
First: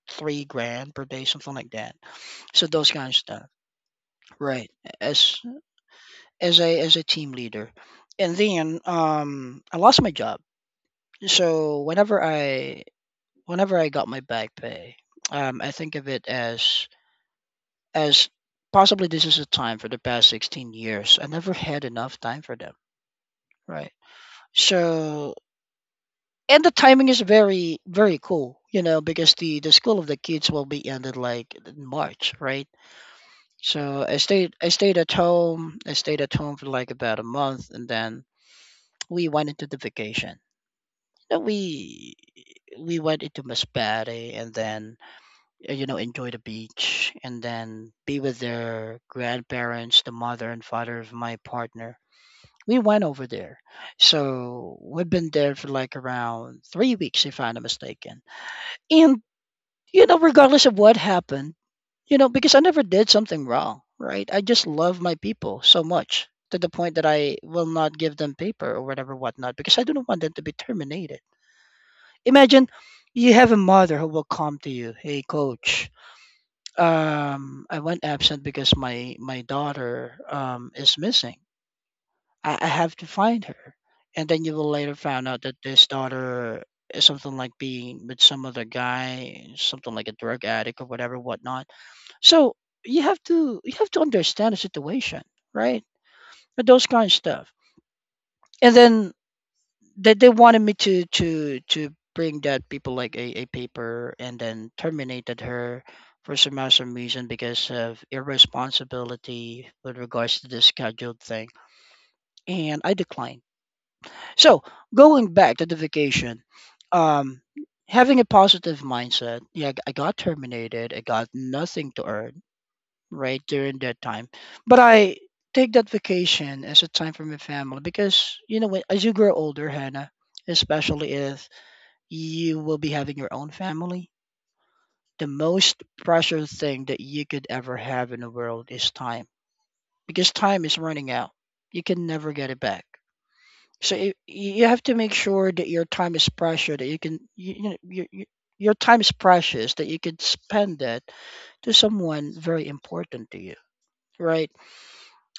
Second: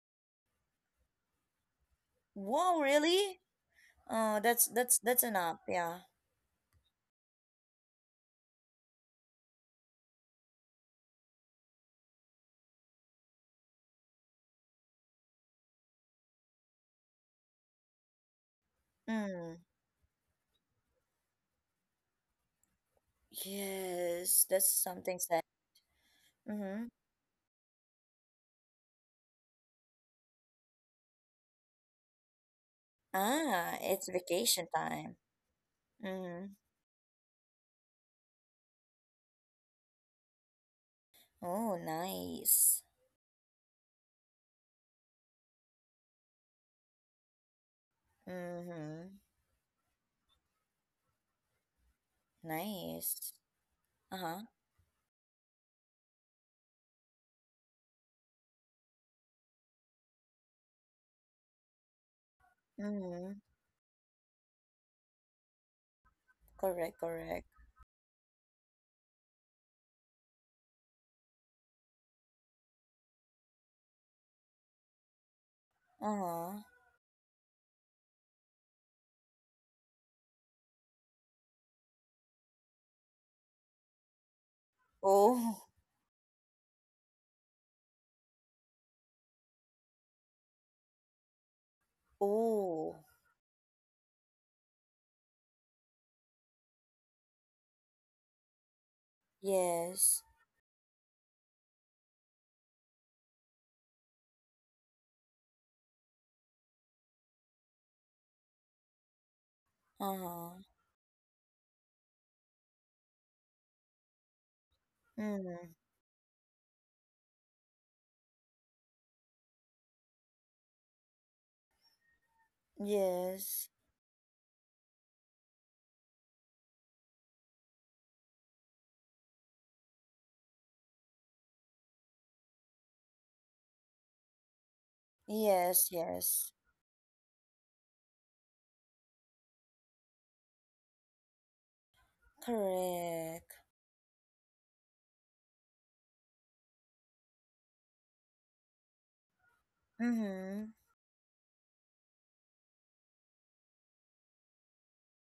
Speaker 2: three grand per day, something like that. So
Speaker 1: Wow,
Speaker 2: those kind of
Speaker 1: really?
Speaker 2: stuff,
Speaker 1: Oh, that's
Speaker 2: right?
Speaker 1: that's that's
Speaker 2: As
Speaker 1: enough, yeah.
Speaker 2: as a as a team leader. And then um, I lost my job. So whenever I whenever I got my back pay, um, I think of it as as possibly this is a
Speaker 1: Mm.
Speaker 2: time for the past sixteen years. I never had enough time for them, right?
Speaker 1: Yes, that's something
Speaker 2: So,
Speaker 1: sad.
Speaker 2: and the
Speaker 1: Mm-hmm.
Speaker 2: timing is very very cool, you know, because the the school of the kids will be ended like in March, right?
Speaker 1: Ah,
Speaker 2: So
Speaker 1: it's
Speaker 2: I stayed
Speaker 1: vacation
Speaker 2: I stayed at
Speaker 1: time.
Speaker 2: home. I stayed at
Speaker 1: Mm.
Speaker 2: home for like about a month, and then we went into the vacation that
Speaker 1: Oh,
Speaker 2: we
Speaker 1: nice.
Speaker 2: we went into Masbate and then, uh, you know, enjoy the beach and then be with their
Speaker 1: Mm-hmm.
Speaker 2: grandparents, the mother and father of my partner. We went over
Speaker 1: Nice.
Speaker 2: there,
Speaker 1: Uh-huh.
Speaker 2: so we've been there for like around three weeks, if I'm not mistaken. And you know, regardless of what happened, you know, because I never did
Speaker 1: Mm-hmm.
Speaker 2: something wrong, right? I just love my people so much to the point
Speaker 1: Correct,
Speaker 2: that I
Speaker 1: correct.
Speaker 2: will not give them paper or whatever, whatnot, because I don't want them to be terminated. Imagine you have a mother who will come to you, "Hey, coach,
Speaker 1: Uh-huh.
Speaker 2: um, I went absent because my my daughter um, is missing. I, I have to find her." And then you will later find out that
Speaker 1: Oh,
Speaker 2: this daughter is something like being with some other guy, something like a drug addict or whatever, whatnot. So
Speaker 1: oh.
Speaker 2: you have to you have to understand the situation, right? But those kind of stuff. And then
Speaker 1: Yes.
Speaker 2: that they wanted me to to to bring that people like a, a paper and then terminated her for some awesome reason because of irresponsibility with regards to
Speaker 1: Uh-huh.
Speaker 2: the scheduled thing. And I declined. So going
Speaker 1: Mm.
Speaker 2: back to the vacation, um having a positive mindset, yeah, I got terminated, I got nothing to earn, right,
Speaker 1: Yes.
Speaker 2: during that time. But I take that vacation as a time for my family because you know when- as you grow older, Hannah, especially if you will be having your own family. The most
Speaker 1: Yes, yes.
Speaker 2: precious thing that you could ever have in the world is time because time is running out. You can never get it back.
Speaker 1: Correct.
Speaker 2: So it, you have to make sure that your time is precious, that you can, you, you know, you, you, your time is precious, that you can
Speaker 1: Mm-hmm.
Speaker 2: spend that to someone very important to you, right?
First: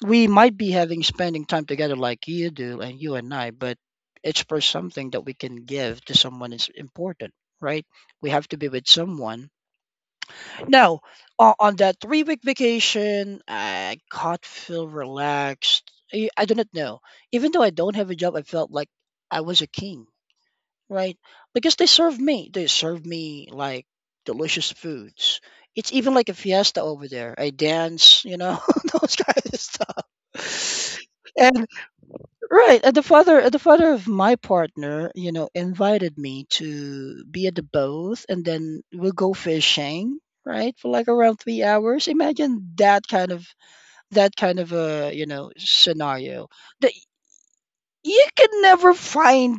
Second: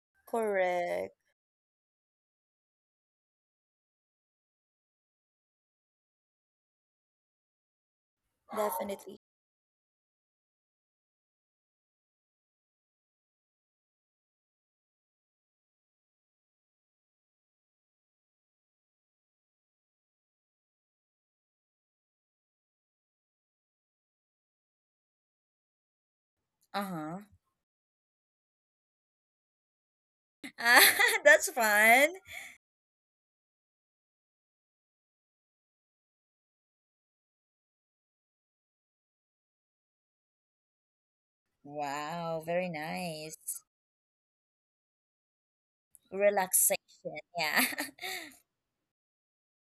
Speaker 2: We might be having
Speaker 1: Correct.
Speaker 2: spending time together like you do and you and I, but it's for something that we can give to someone is important, right? We have to be with
Speaker 1: Definitely.
Speaker 2: someone. No, on, on that three week vacation, I got feel relaxed. I, I do not know. Even though I don't have a job, I felt like I was a king, right? Because they served me. They served me like delicious foods. It's even like a fiesta over
Speaker 1: Uh-huh.
Speaker 2: there. I dance, you know, those kind of
Speaker 1: Ah,
Speaker 2: stuff.
Speaker 1: that's
Speaker 2: And
Speaker 1: fun.
Speaker 2: right. Uh, the father, uh, the father of my partner, you know, invited me to be at the boat, and then we'll go fishing, right, for like around three hours.
Speaker 1: Wow, very
Speaker 2: Imagine that kind
Speaker 1: nice.
Speaker 2: of, that kind of a, you know, scenario. The,
Speaker 1: Relaxation. Yeah.
Speaker 2: you can never find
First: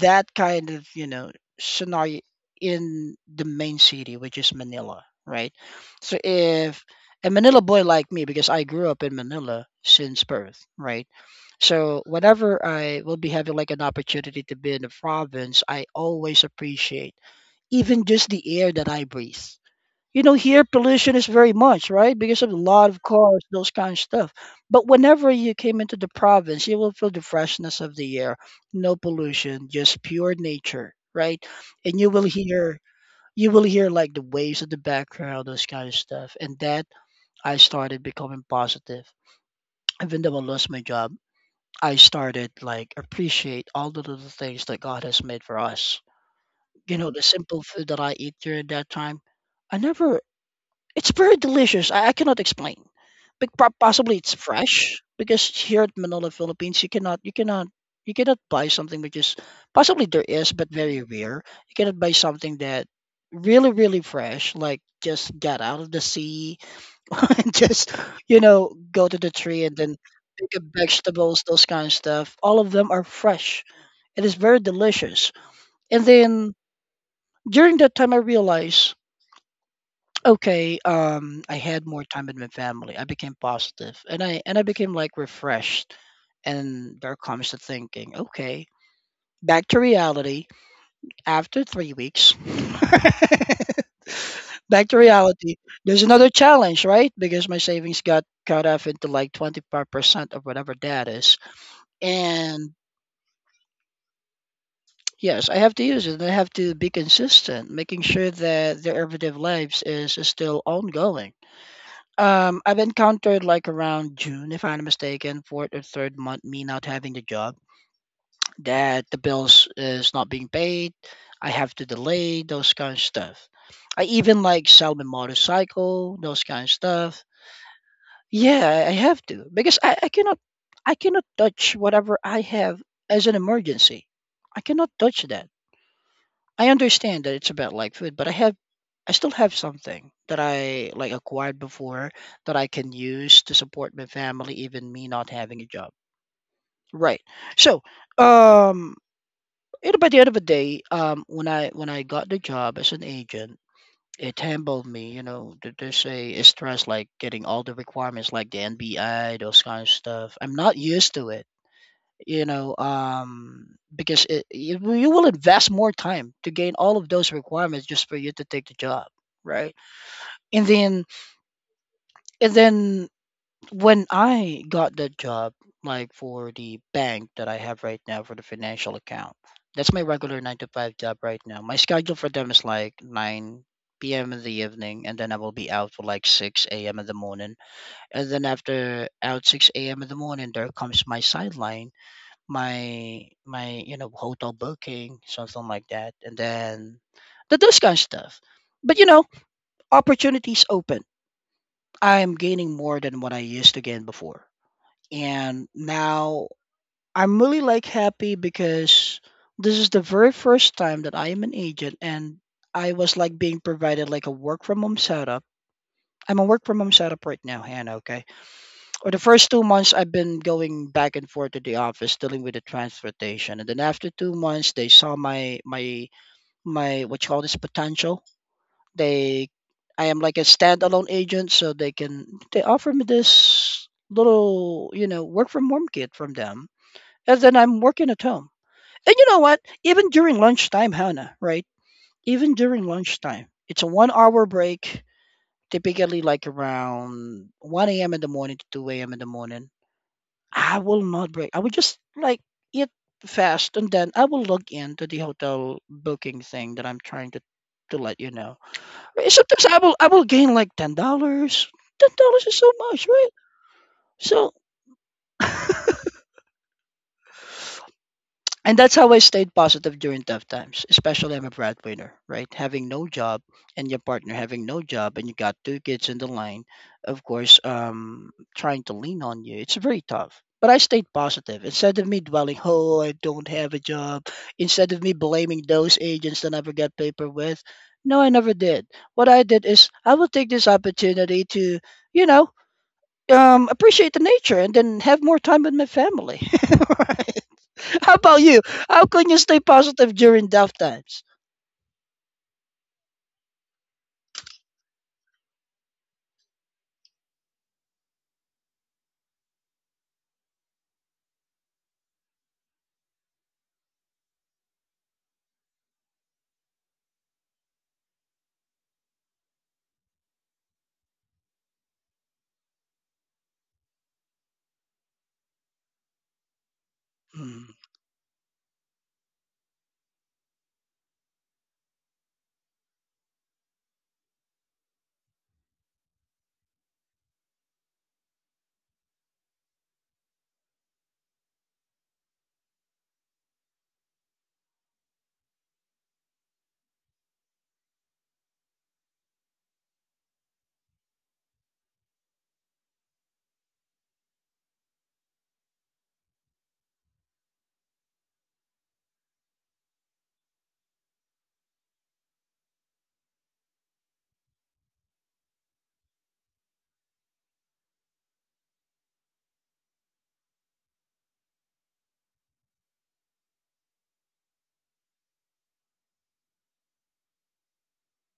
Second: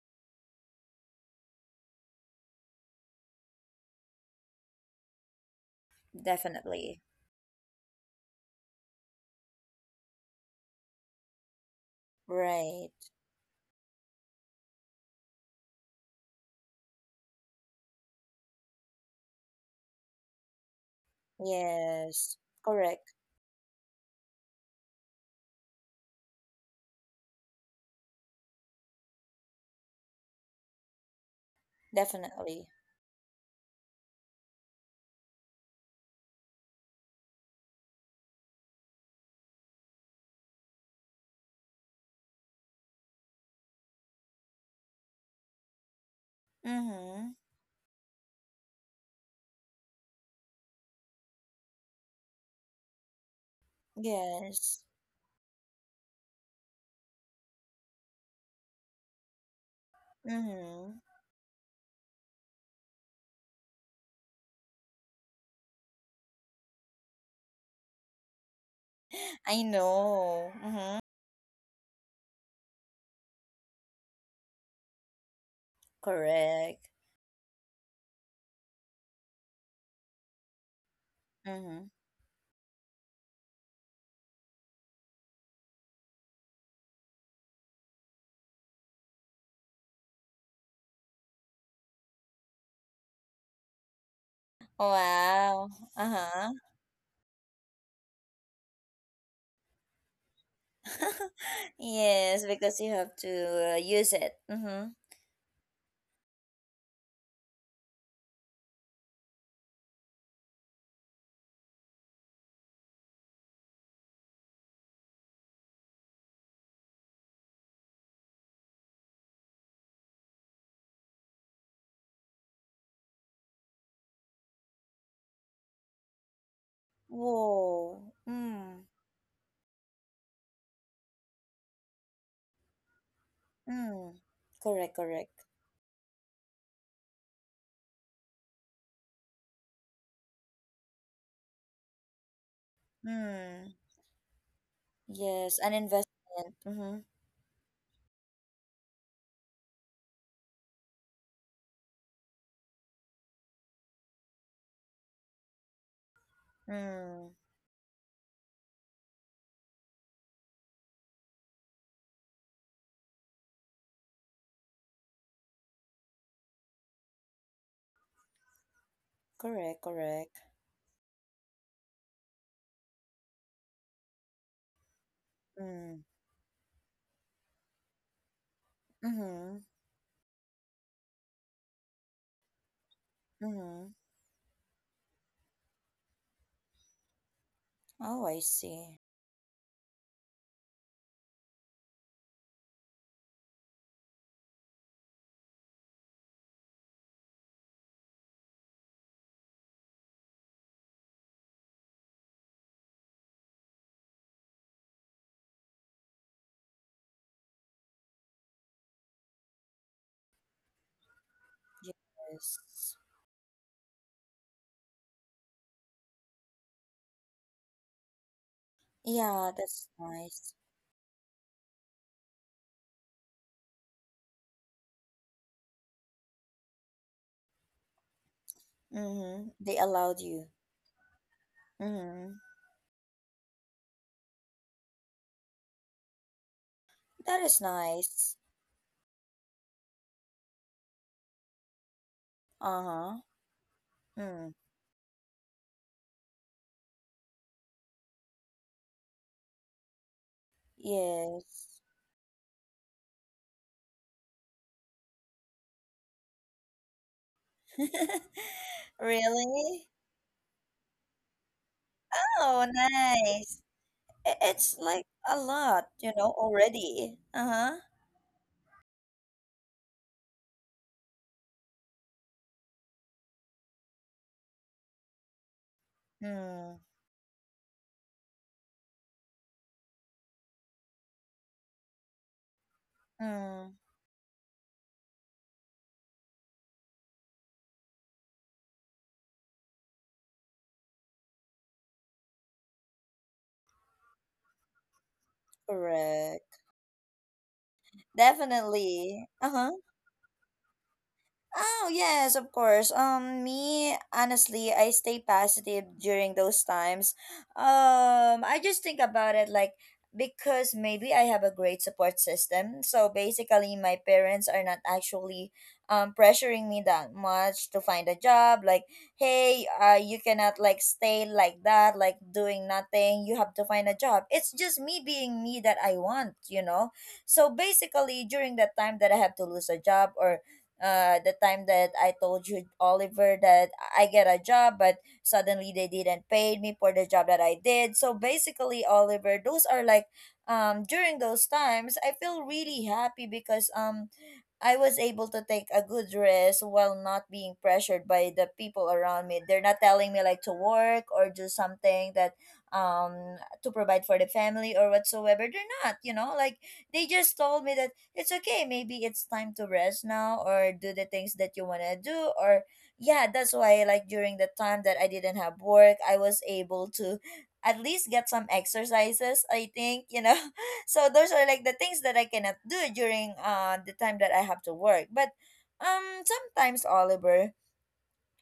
Speaker 2: that kind of, you know, scenario in the main city, which is Manila, right? So if
Speaker 1: Definitely.
Speaker 2: a Manila boy like me, because I grew up in Manila since birth, right, so whenever
Speaker 1: Right.
Speaker 2: I will be having like an opportunity to be in the province, I always appreciate even just the air that I breathe. You know, here pollution is very much, right,
Speaker 1: Yes.
Speaker 2: because of a lot of
Speaker 1: Correct.
Speaker 2: cars, those kind of stuff. But whenever you came into the province, you will feel the freshness of the air. No pollution, just pure nature, right? And you will
Speaker 1: Definitely.
Speaker 2: hear you will hear like the waves in the background, those kind of stuff. And that, I started becoming positive. Even though I lost my job, I started like appreciate all the little things that God has made for us. You know, the
Speaker 1: Mm-hmm.
Speaker 2: simple food that I eat during that time, I never, it's very delicious. I, I cannot explain. But pro- possibly it's
Speaker 1: Yes.
Speaker 2: fresh, because here at Manila, Philippines, you cannot, you cannot you cannot buy something which is, possibly there is, but
Speaker 1: Mm-hmm.
Speaker 2: very rare. You cannot buy something that really really fresh, like just got out of the sea and just, you know, go to the
Speaker 1: I
Speaker 2: tree and then pick
Speaker 1: know.
Speaker 2: up
Speaker 1: Mm-hmm.
Speaker 2: vegetables, those kind of stuff. All of them are fresh. It is very delicious. And then
Speaker 1: Correct.
Speaker 2: during that time, I realized, okay, um, I
Speaker 1: Mm-hmm.
Speaker 2: had more time with my family. I became positive, and I and I became like refreshed. And there comes the thinking, okay, back to reality. After three weeks, back to reality.
Speaker 1: Wow.
Speaker 2: There's another
Speaker 1: Uh-huh.
Speaker 2: challenge, right? Because my savings got cut off into like twenty-five percent of whatever that is.
Speaker 1: Yes,
Speaker 2: And
Speaker 1: because you have to uh, use it. Mm-hmm.
Speaker 2: yes, I have to use it, and I have to be consistent, making sure that their everyday lives is, is still ongoing. Um, I've encountered like around June, if I'm not mistaken, fourth or third month, me not having the job, that the bills is not being paid. I have to delay those kind of stuff. I even like sell my motorcycle, those kind of stuff.
Speaker 1: Whoa.
Speaker 2: Yeah,
Speaker 1: Mm.
Speaker 2: I I have to because I, I cannot, I cannot touch whatever I have as an emergency.
Speaker 1: Mm.
Speaker 2: I cannot
Speaker 1: Correct,
Speaker 2: touch
Speaker 1: correct.
Speaker 2: that. I understand that it's about like food, but I have I still have something that I like acquired before that I can use to
Speaker 1: Mm.
Speaker 2: support my family, even me not
Speaker 1: Yes,
Speaker 2: having a
Speaker 1: an
Speaker 2: job.
Speaker 1: investment. Mm-hmm.
Speaker 2: Right. So, um, you know, by the end of the day, um, when I when I got the job as an agent, it humbled me. You know, th- there's a, a stress like
Speaker 1: Mm.
Speaker 2: getting all the requirements like the N B I, those kind of stuff. I'm not used to it, you know um because it, you, you will invest more time to gain all of those requirements just for you to take the job, right?
Speaker 1: Correct, correct.
Speaker 2: And then and then when I got the job,
Speaker 1: Mm.
Speaker 2: like for the bank that I have right now for the financial account,
Speaker 1: Mm-hmm.
Speaker 2: that's my regular nine to five job. Right now my schedule for them is like
Speaker 1: Mm-hmm.
Speaker 2: nine p m in the evening, and then I will be out for like six a m in the morning.
Speaker 1: Oh,
Speaker 2: And
Speaker 1: I
Speaker 2: then
Speaker 1: see.
Speaker 2: after out six a m in the morning, there comes my sideline. My my you know hotel booking, something like that. And then the those kind of stuff. But you know opportunities open. I'm gaining more than what I used to gain before. And now I'm really like happy because this is the very first time that I am an agent, and I
Speaker 1: Yes.
Speaker 2: was like being provided like a work from home setup. I'm a work from home setup right now, Hannah. Okay, or the first
Speaker 1: Yeah,
Speaker 2: two
Speaker 1: that's
Speaker 2: months I've been
Speaker 1: nice.
Speaker 2: going back and forth to the office dealing with the transportation. And then after two months they saw my my my what you call this potential.
Speaker 1: Mm-hmm.
Speaker 2: They
Speaker 1: They
Speaker 2: I
Speaker 1: allowed
Speaker 2: am like a
Speaker 1: you.
Speaker 2: standalone agent, so they
Speaker 1: Mm-hmm.
Speaker 2: can they offer me this little, you know, work from home kit from them.
Speaker 1: That
Speaker 2: And then
Speaker 1: is
Speaker 2: I'm working at
Speaker 1: nice.
Speaker 2: home. And you know what? Even during lunchtime, Hannah, right? Even during
Speaker 1: Uh-huh.
Speaker 2: lunchtime, it's a one hour
Speaker 1: Mm.
Speaker 2: break, typically like around one a m in the morning to two a m in the morning. I will not break. I would
Speaker 1: Yes.
Speaker 2: just like eat fast, and then I will log in to the hotel booking thing that I'm trying to to let you know. Eh, Sometimes I
Speaker 1: Really?
Speaker 2: will I will gain like ten dollars. Ten dollars is
Speaker 1: Oh,
Speaker 2: so much, right?
Speaker 1: nice. I-
Speaker 2: So.
Speaker 1: It's like a lot, you know, already. Uh-huh.
Speaker 2: And that's how I stayed positive during tough times, especially I'm a breadwinner, right? Having no job and your partner having no job, and you got two kids in the line,
Speaker 1: Mm.
Speaker 2: of course, um, trying to lean on you, it's very tough. But I stayed positive. Instead of me dwelling, oh, I don't have a
Speaker 1: Mm.
Speaker 2: job, instead of me blaming those agents that never got paper with, no, I never did. What I did is I will take this opportunity to, you know, um, appreciate the nature and then have more time with my family.
Speaker 1: Correct.
Speaker 2: How about you? How can
Speaker 1: Definitely.
Speaker 2: you stay
Speaker 1: Uh-huh.
Speaker 2: positive during tough times?
Speaker 1: Oh, yes, of course. Um, me, honestly, I stay positive during those times. Um, I just think about it like because maybe I have a great support system. So basically, my parents are not actually um pressuring me that much to find a job. Like, hey, uh, you cannot like stay like that, like doing nothing. You have to find a job. It's just me being me that I want, you know. So basically, during that time that I have to lose a job or uh the time that I told you, Oliver, that I get a job but suddenly they didn't pay me for the job that I did. So basically Oliver, those are like um during those times I feel really happy because um I was able to take a good rest while not being pressured by the people around me. They're not telling me like to work or do something that um to provide for the family or whatsoever. They're not, you know, like they just told me that it's okay, maybe it's time to rest now or do the things that you want to do. Or yeah, that's why like during the time that I didn't have work, I was able to at least get some exercises, I think, you know. So those are like the things that I cannot do during uh the time that I have to work. But um sometimes Oliver,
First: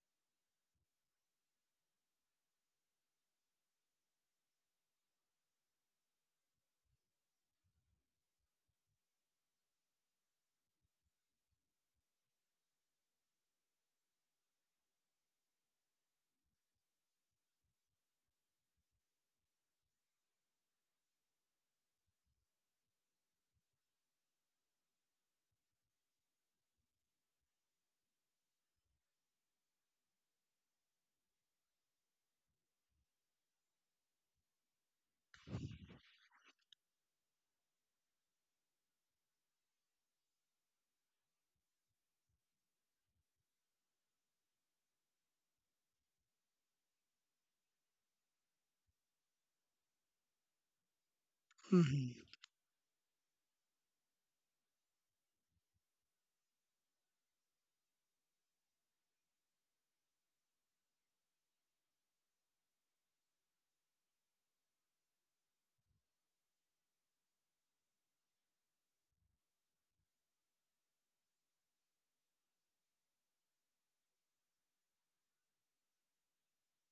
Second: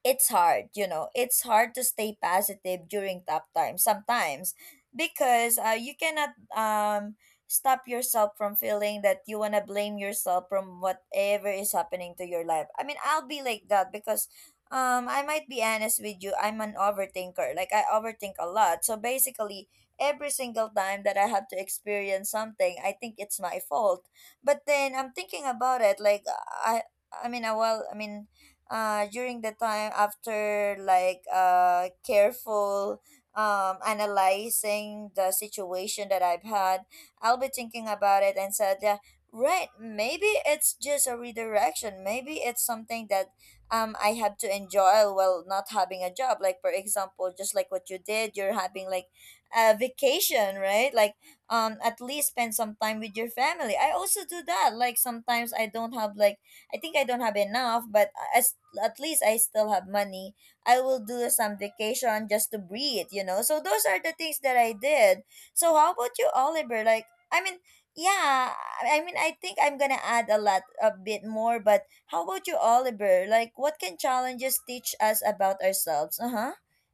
Speaker 1: it's hard, you know, it's hard to stay positive during tough times sometimes because uh, you cannot um stop yourself from feeling that you want to blame yourself from whatever is happening to your life. I mean, I'll be like that because um I might be honest with you, I'm an overthinker. Like I overthink a lot. So basically, every single time that I have to experience something, I think it's my fault. But then I'm thinking about it like I I mean, I well, I mean uh, during the time after like uh, careful um, analyzing the situation that I've had, I'll be thinking about it and said, yeah, right, maybe it's just a redirection. Maybe it's something that um, I have to enjoy while not having a job. Like, for example, just like what you did, you're having like a vacation, right? Like, um, at
Speaker 2: Mm-hmm.
Speaker 1: least spend some time with your family. I also do that. Like, sometimes I don't have like I think I don't have enough, but as at least I still have money. I will do some vacation just to breathe, you know. So those are the things that I did. So how about you, Oliver? Like, I mean, yeah, I I mean, I think I'm gonna add a lot, a bit more. But how about you, Oliver? Like, what can challenges teach us about ourselves? Uh huh.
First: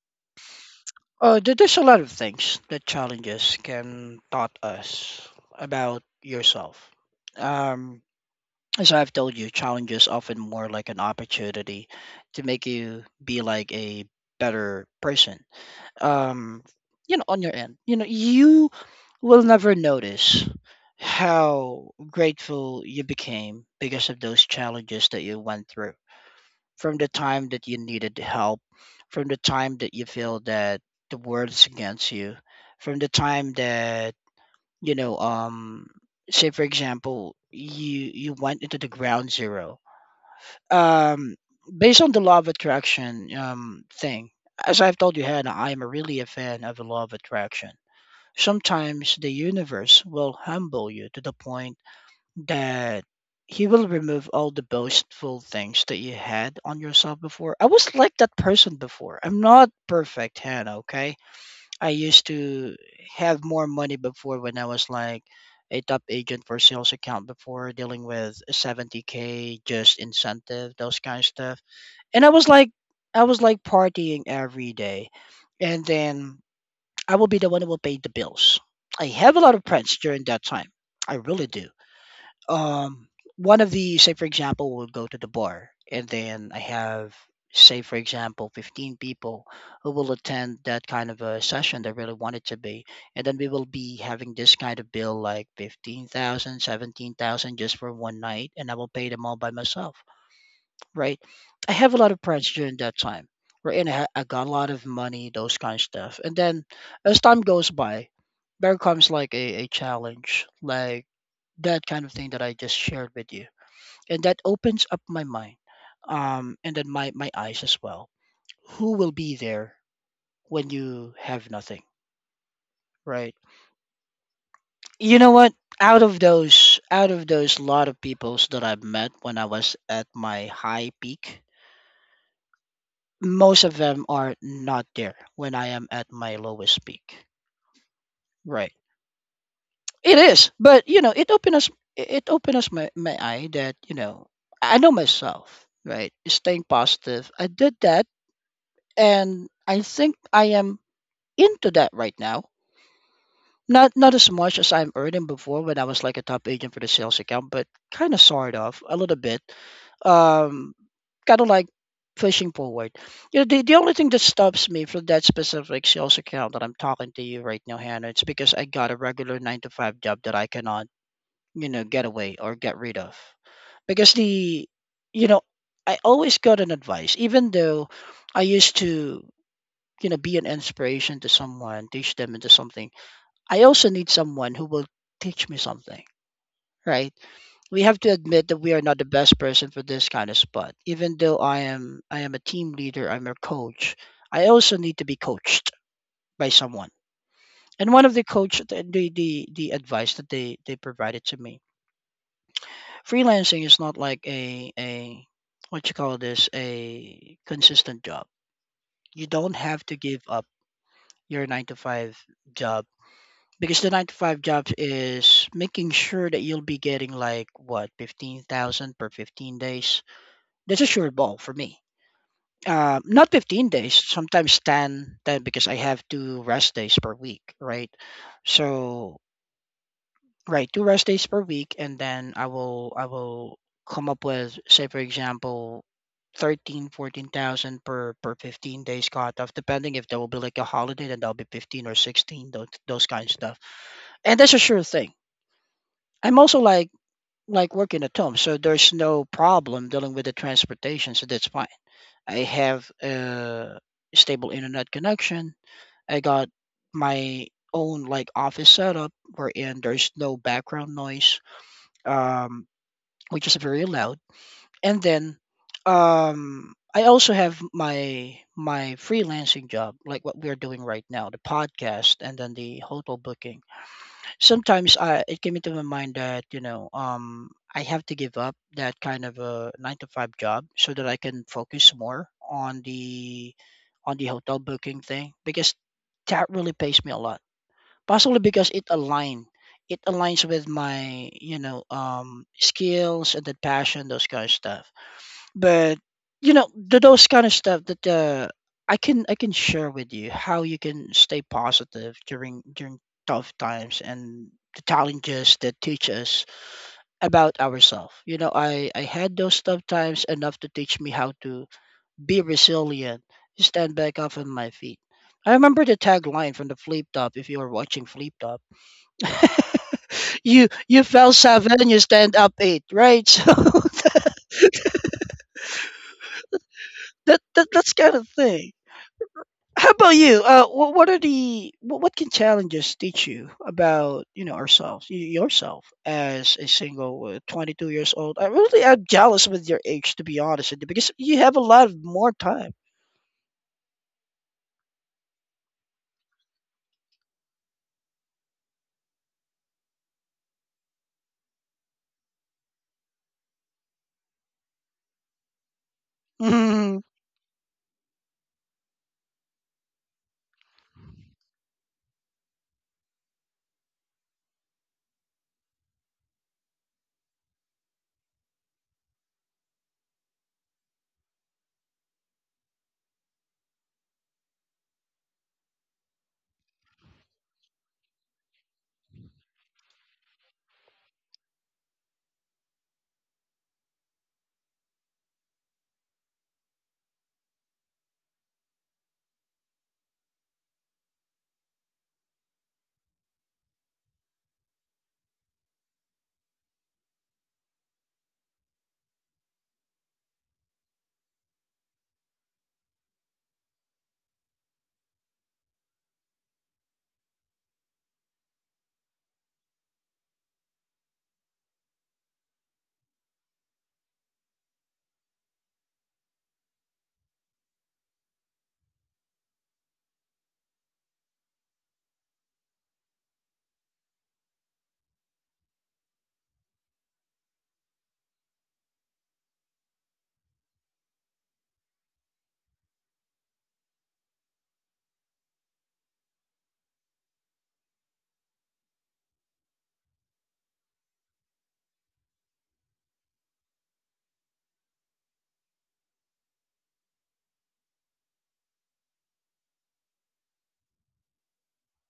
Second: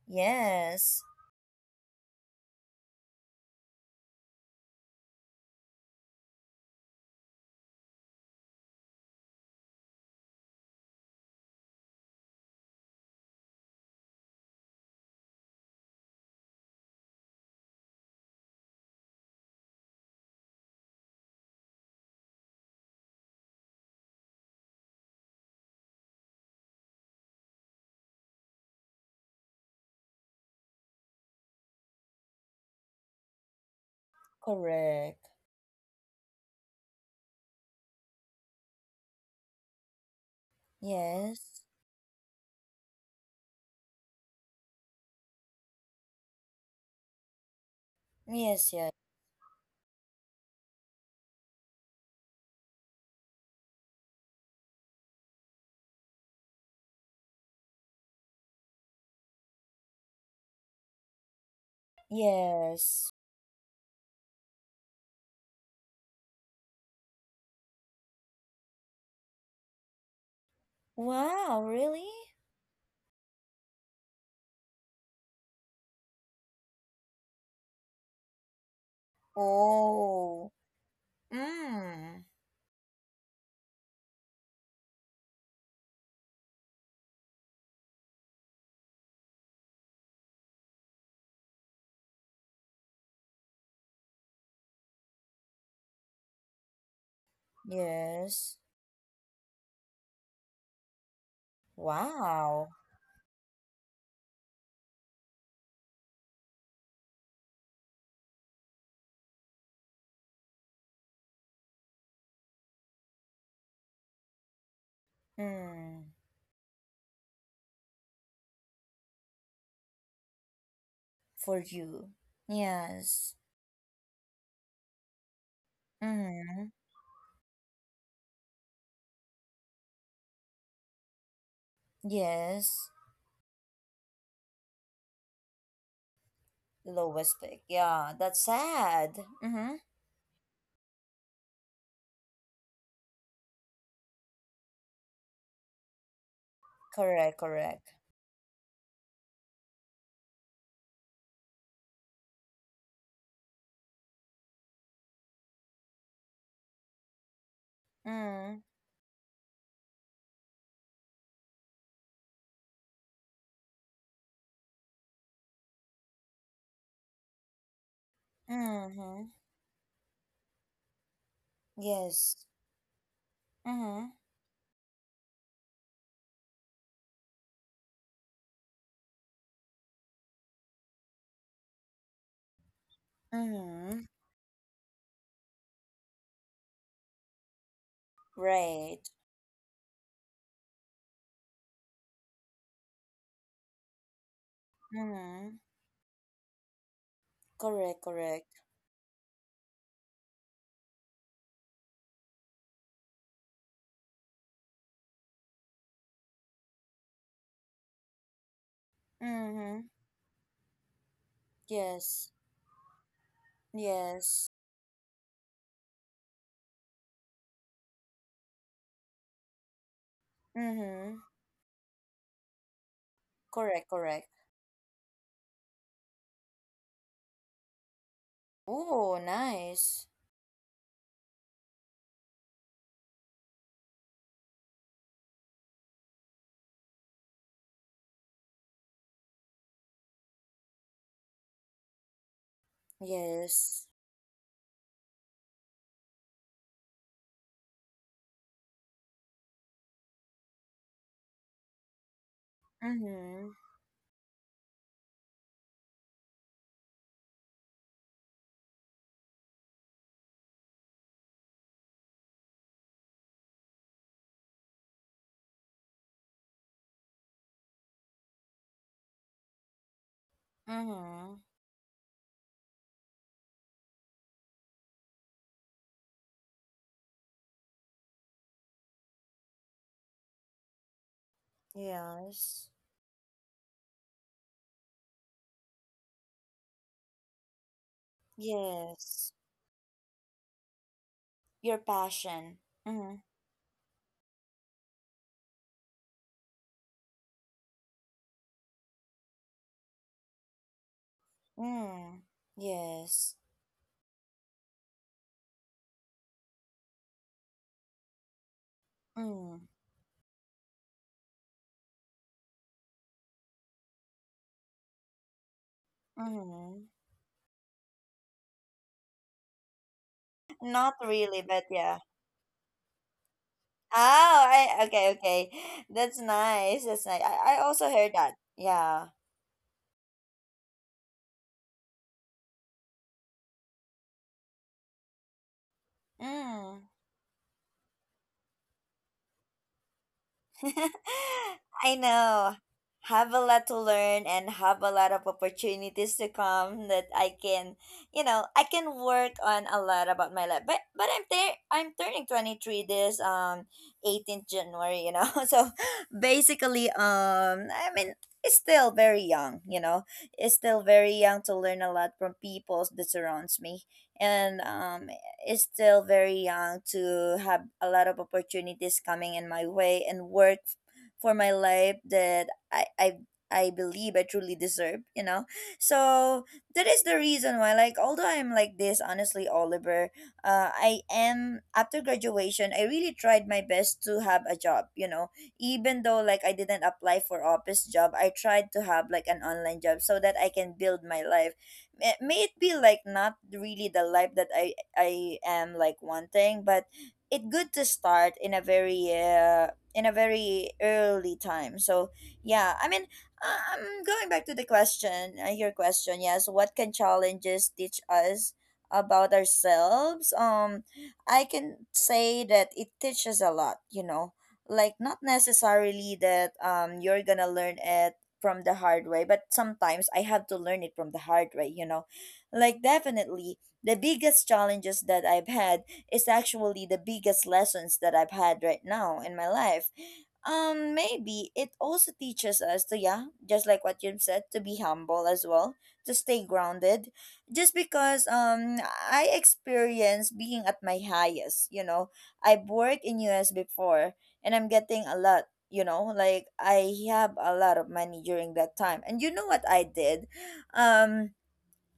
Speaker 1: Yes.
Speaker 2: Uh, there- there's a lot of things that challenges can taught us about yourself. Um, as I've told you, challenges often more like an opportunity to make you be like a better person. Um, you know, on your end, you know, you will never notice how grateful you became because of those challenges that you went through, from the time that you needed help, from the time that you feel that the world's against you, from the time that you know,
Speaker 1: Correct.
Speaker 2: um, say for example, you you went into the ground zero. Um,
Speaker 1: Yes.
Speaker 2: Based on the law of attraction um thing, as I've told you, Hannah, I am really a fan of the law of attraction.
Speaker 1: Yes. Yes.
Speaker 2: Sometimes the universe will humble you to the point that he will remove all the boastful things that you had on yourself before. I was like that person before. I'm not perfect, Hannah, okay? I used to
Speaker 1: Yes.
Speaker 2: have more money before when I was like a top agent for sales account before dealing with seventy k just incentive, those kind of stuff.
Speaker 1: Wow. Really?
Speaker 2: And I was like I was like partying every day. And then I will be the one who will pay the bills. I have a lot of friends during that
Speaker 1: Oh.
Speaker 2: time. I really do.
Speaker 1: Mm.
Speaker 2: um One of the, say for example, will go to the bar, and then I have, say for example, fifteen people who will attend that kind of a session that really want it to be. And then we will be having this kind of bill like fifteen thousand, seventeen thousand just for one night,
Speaker 1: Yes.
Speaker 2: and I will pay them all by myself, right? I have a lot of friends
Speaker 1: Wow.
Speaker 2: during that time, right, and i, ha- I got a lot of money, those kind of stuff. And then, as time goes by, there comes like a, a challenge like that kind of thing that I just shared with you. And that opens up my mind,
Speaker 1: Hmm.
Speaker 2: um, and then my, my eyes as well. Who will be there when you have
Speaker 1: For
Speaker 2: nothing,
Speaker 1: you.
Speaker 2: right?
Speaker 1: Yes.
Speaker 2: You know what? Out of
Speaker 1: Mm-hmm.
Speaker 2: those, out of those lot of peoples that I've met when I was at my high peak,
Speaker 1: Yes.
Speaker 2: most of them are not there when I am at my lowest peak,
Speaker 1: Lowest pick, yeah, that's
Speaker 2: right?
Speaker 1: sad. Mm-hmm.
Speaker 2: It is, but you know, it opened us. It opened us my, my eye, that you know I know myself, right? Staying positive.
Speaker 1: Correct,
Speaker 2: I did
Speaker 1: correct.
Speaker 2: that, and I think I am into that right now. Not not as much as I'm earning before when I was like a top agent for the sales account, but kind of sort
Speaker 1: Mm.
Speaker 2: of a little bit. Um, Kind of like pushing forward. You know, the the only thing that stops me from that specific sales account that I'm talking to you right now, Hannah, it's because I got a
Speaker 1: Mm-hmm.
Speaker 2: regular nine to five job that I cannot, you know, get away
Speaker 1: Yes.
Speaker 2: or get rid of.
Speaker 1: Mm-hmm.
Speaker 2: Because the, you know, I always got an advice, even though I used to, you know, be an inspiration to someone, teach them into something. I also
Speaker 1: Mm-hmm.
Speaker 2: need someone who will teach me something, right? We have to admit that we are not the
Speaker 1: Right.
Speaker 2: best person for this kind of spot. Even though I am, I am a team leader, I'm a coach. I also need to be
Speaker 1: Mm-hmm.
Speaker 2: coached by someone. And one
Speaker 1: Correct,
Speaker 2: of the
Speaker 1: correct.
Speaker 2: coach, the the the, the advice that they they provided to me, freelancing is not like a a, what you call this, a consistent job. You don't have
Speaker 1: Mm-hmm.
Speaker 2: to give up your nine to five
Speaker 1: Yes.
Speaker 2: job because the nine to five
Speaker 1: Yes.
Speaker 2: job is making sure that you'll be getting like what fifteen thousand per fifteen days. That's a sure
Speaker 1: Mm-hmm.
Speaker 2: ball for me. Uh, not fifteen
Speaker 1: Correct,
Speaker 2: days,
Speaker 1: correct.
Speaker 2: sometimes ten, ten because I have two rest days per week, right? So,
Speaker 1: Oh, nice.
Speaker 2: right, two rest days per week, and then i will i will come up with, say for example, thirteen, fourteen thousand per per fifteen days cutoff. Depending, if there will be like a holiday, then that'll be fifteen or sixteen, those, those kind of stuff.
Speaker 1: Yes.
Speaker 2: And that's a sure thing. I'm also like like working at home, so there's no problem dealing with the transportation, so that's fine. I have
Speaker 1: Mm-hmm.
Speaker 2: a stable internet connection. I got my own like office setup wherein there's no background noise, um which is very loud. And then um I also have my my freelancing job, like what we're doing right now, the
Speaker 1: Mm-hmm.
Speaker 2: podcast and then the hotel booking. Sometimes I it came into my mind that, you know, um I have to give up that kind of a nine to five job so that I can focus more
Speaker 1: Yes.
Speaker 2: on the on the hotel booking thing because that really pays me a lot. Possibly because it
Speaker 1: Yes.
Speaker 2: align. It aligns with my, you
Speaker 1: Your
Speaker 2: know, um,
Speaker 1: passion. Mm.
Speaker 2: skills and the passion, those kind of stuff. But you know, th- those kind of stuff that uh, I can I can share with you how you can stay positive
Speaker 1: Mm.
Speaker 2: during during
Speaker 1: Yes.
Speaker 2: tough times and the challenges that teach us about ourselves. You know, I I had those
Speaker 1: Mm.
Speaker 2: tough times enough to teach me how to be resilient, stand back up on my feet. I remember the tagline from the
Speaker 1: Mm.
Speaker 2: Flip Top. If you are watching Flip Top, you
Speaker 1: Not
Speaker 2: you fell
Speaker 1: really, but
Speaker 2: seven, you
Speaker 1: yeah.
Speaker 2: stand up eight, right? So that,
Speaker 1: Oh, I okay, okay. That's nice. That's nice.
Speaker 2: that,
Speaker 1: I, I
Speaker 2: that
Speaker 1: also
Speaker 2: that's
Speaker 1: heard
Speaker 2: kind of
Speaker 1: that,
Speaker 2: thing.
Speaker 1: yeah.
Speaker 2: How about you? Uh, what, what are the what, what can challenges teach you about, you know ourselves, y- yourself as a
Speaker 1: Mm.
Speaker 2: single uh, twenty two years old? I really am jealous with your age to be honest with you because you have a lot
Speaker 1: I
Speaker 2: more
Speaker 1: know.
Speaker 2: time.
Speaker 1: Have a lot to learn and have a lot of opportunities to come that I can, you know, I can work on a lot about my life. But but I'm there. I'm turning twenty three this um eighteenth January, you know. So basically,
Speaker 2: Mhm.
Speaker 1: um, I mean, it's still very young. You know, it's still very young to learn a lot from people that surrounds me, and um, is still very young to have a lot of opportunities coming in my way and work for my life that I I I believe I truly deserve, you know. So that is the reason why like although I'm like this honestly Oliver, uh I am, after graduation I really tried my best to have a job, you know. Even though like I didn't apply for office job, I tried to have like an online job so that I can build my life, may may it be like not really the life that I I am like wanting, but it's good to start in a very uh, in a very early time. So yeah, I mean, uh, um, going back to the question, uh, your question, yes, what can challenges teach us about ourselves? Um, I can say that it teaches a lot. You know, like not necessarily that um you're gonna learn it from the hard way, but sometimes I have to learn it from the hard way, you know. Like definitely the biggest challenges that I've had is actually the biggest lessons that I've had right now in my life. Um, maybe it also teaches us to, yeah, just like what you said, to be humble as well, to stay grounded. Just because um I experienced being at my highest, you know. I've worked in U S before and I'm getting a lot, you know, like I have a lot of money during that time. And you know what I did? Um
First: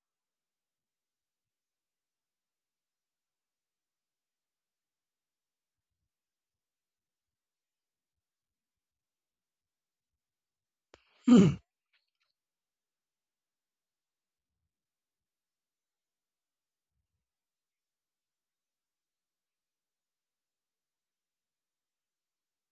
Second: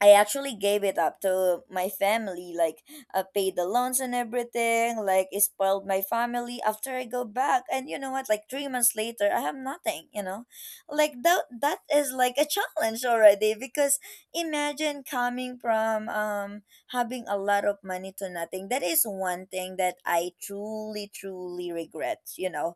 Speaker 1: I actually gave it up to my family. Like, I paid the loans and everything. Like, it spoiled my family after I go back. And you know what? Like, three months later, I have nothing, you know? Like, that,
Speaker 2: Mm.
Speaker 1: that is like a challenge already because imagine coming from um, having a lot of money to nothing. That is one thing that I truly, truly regret, you know?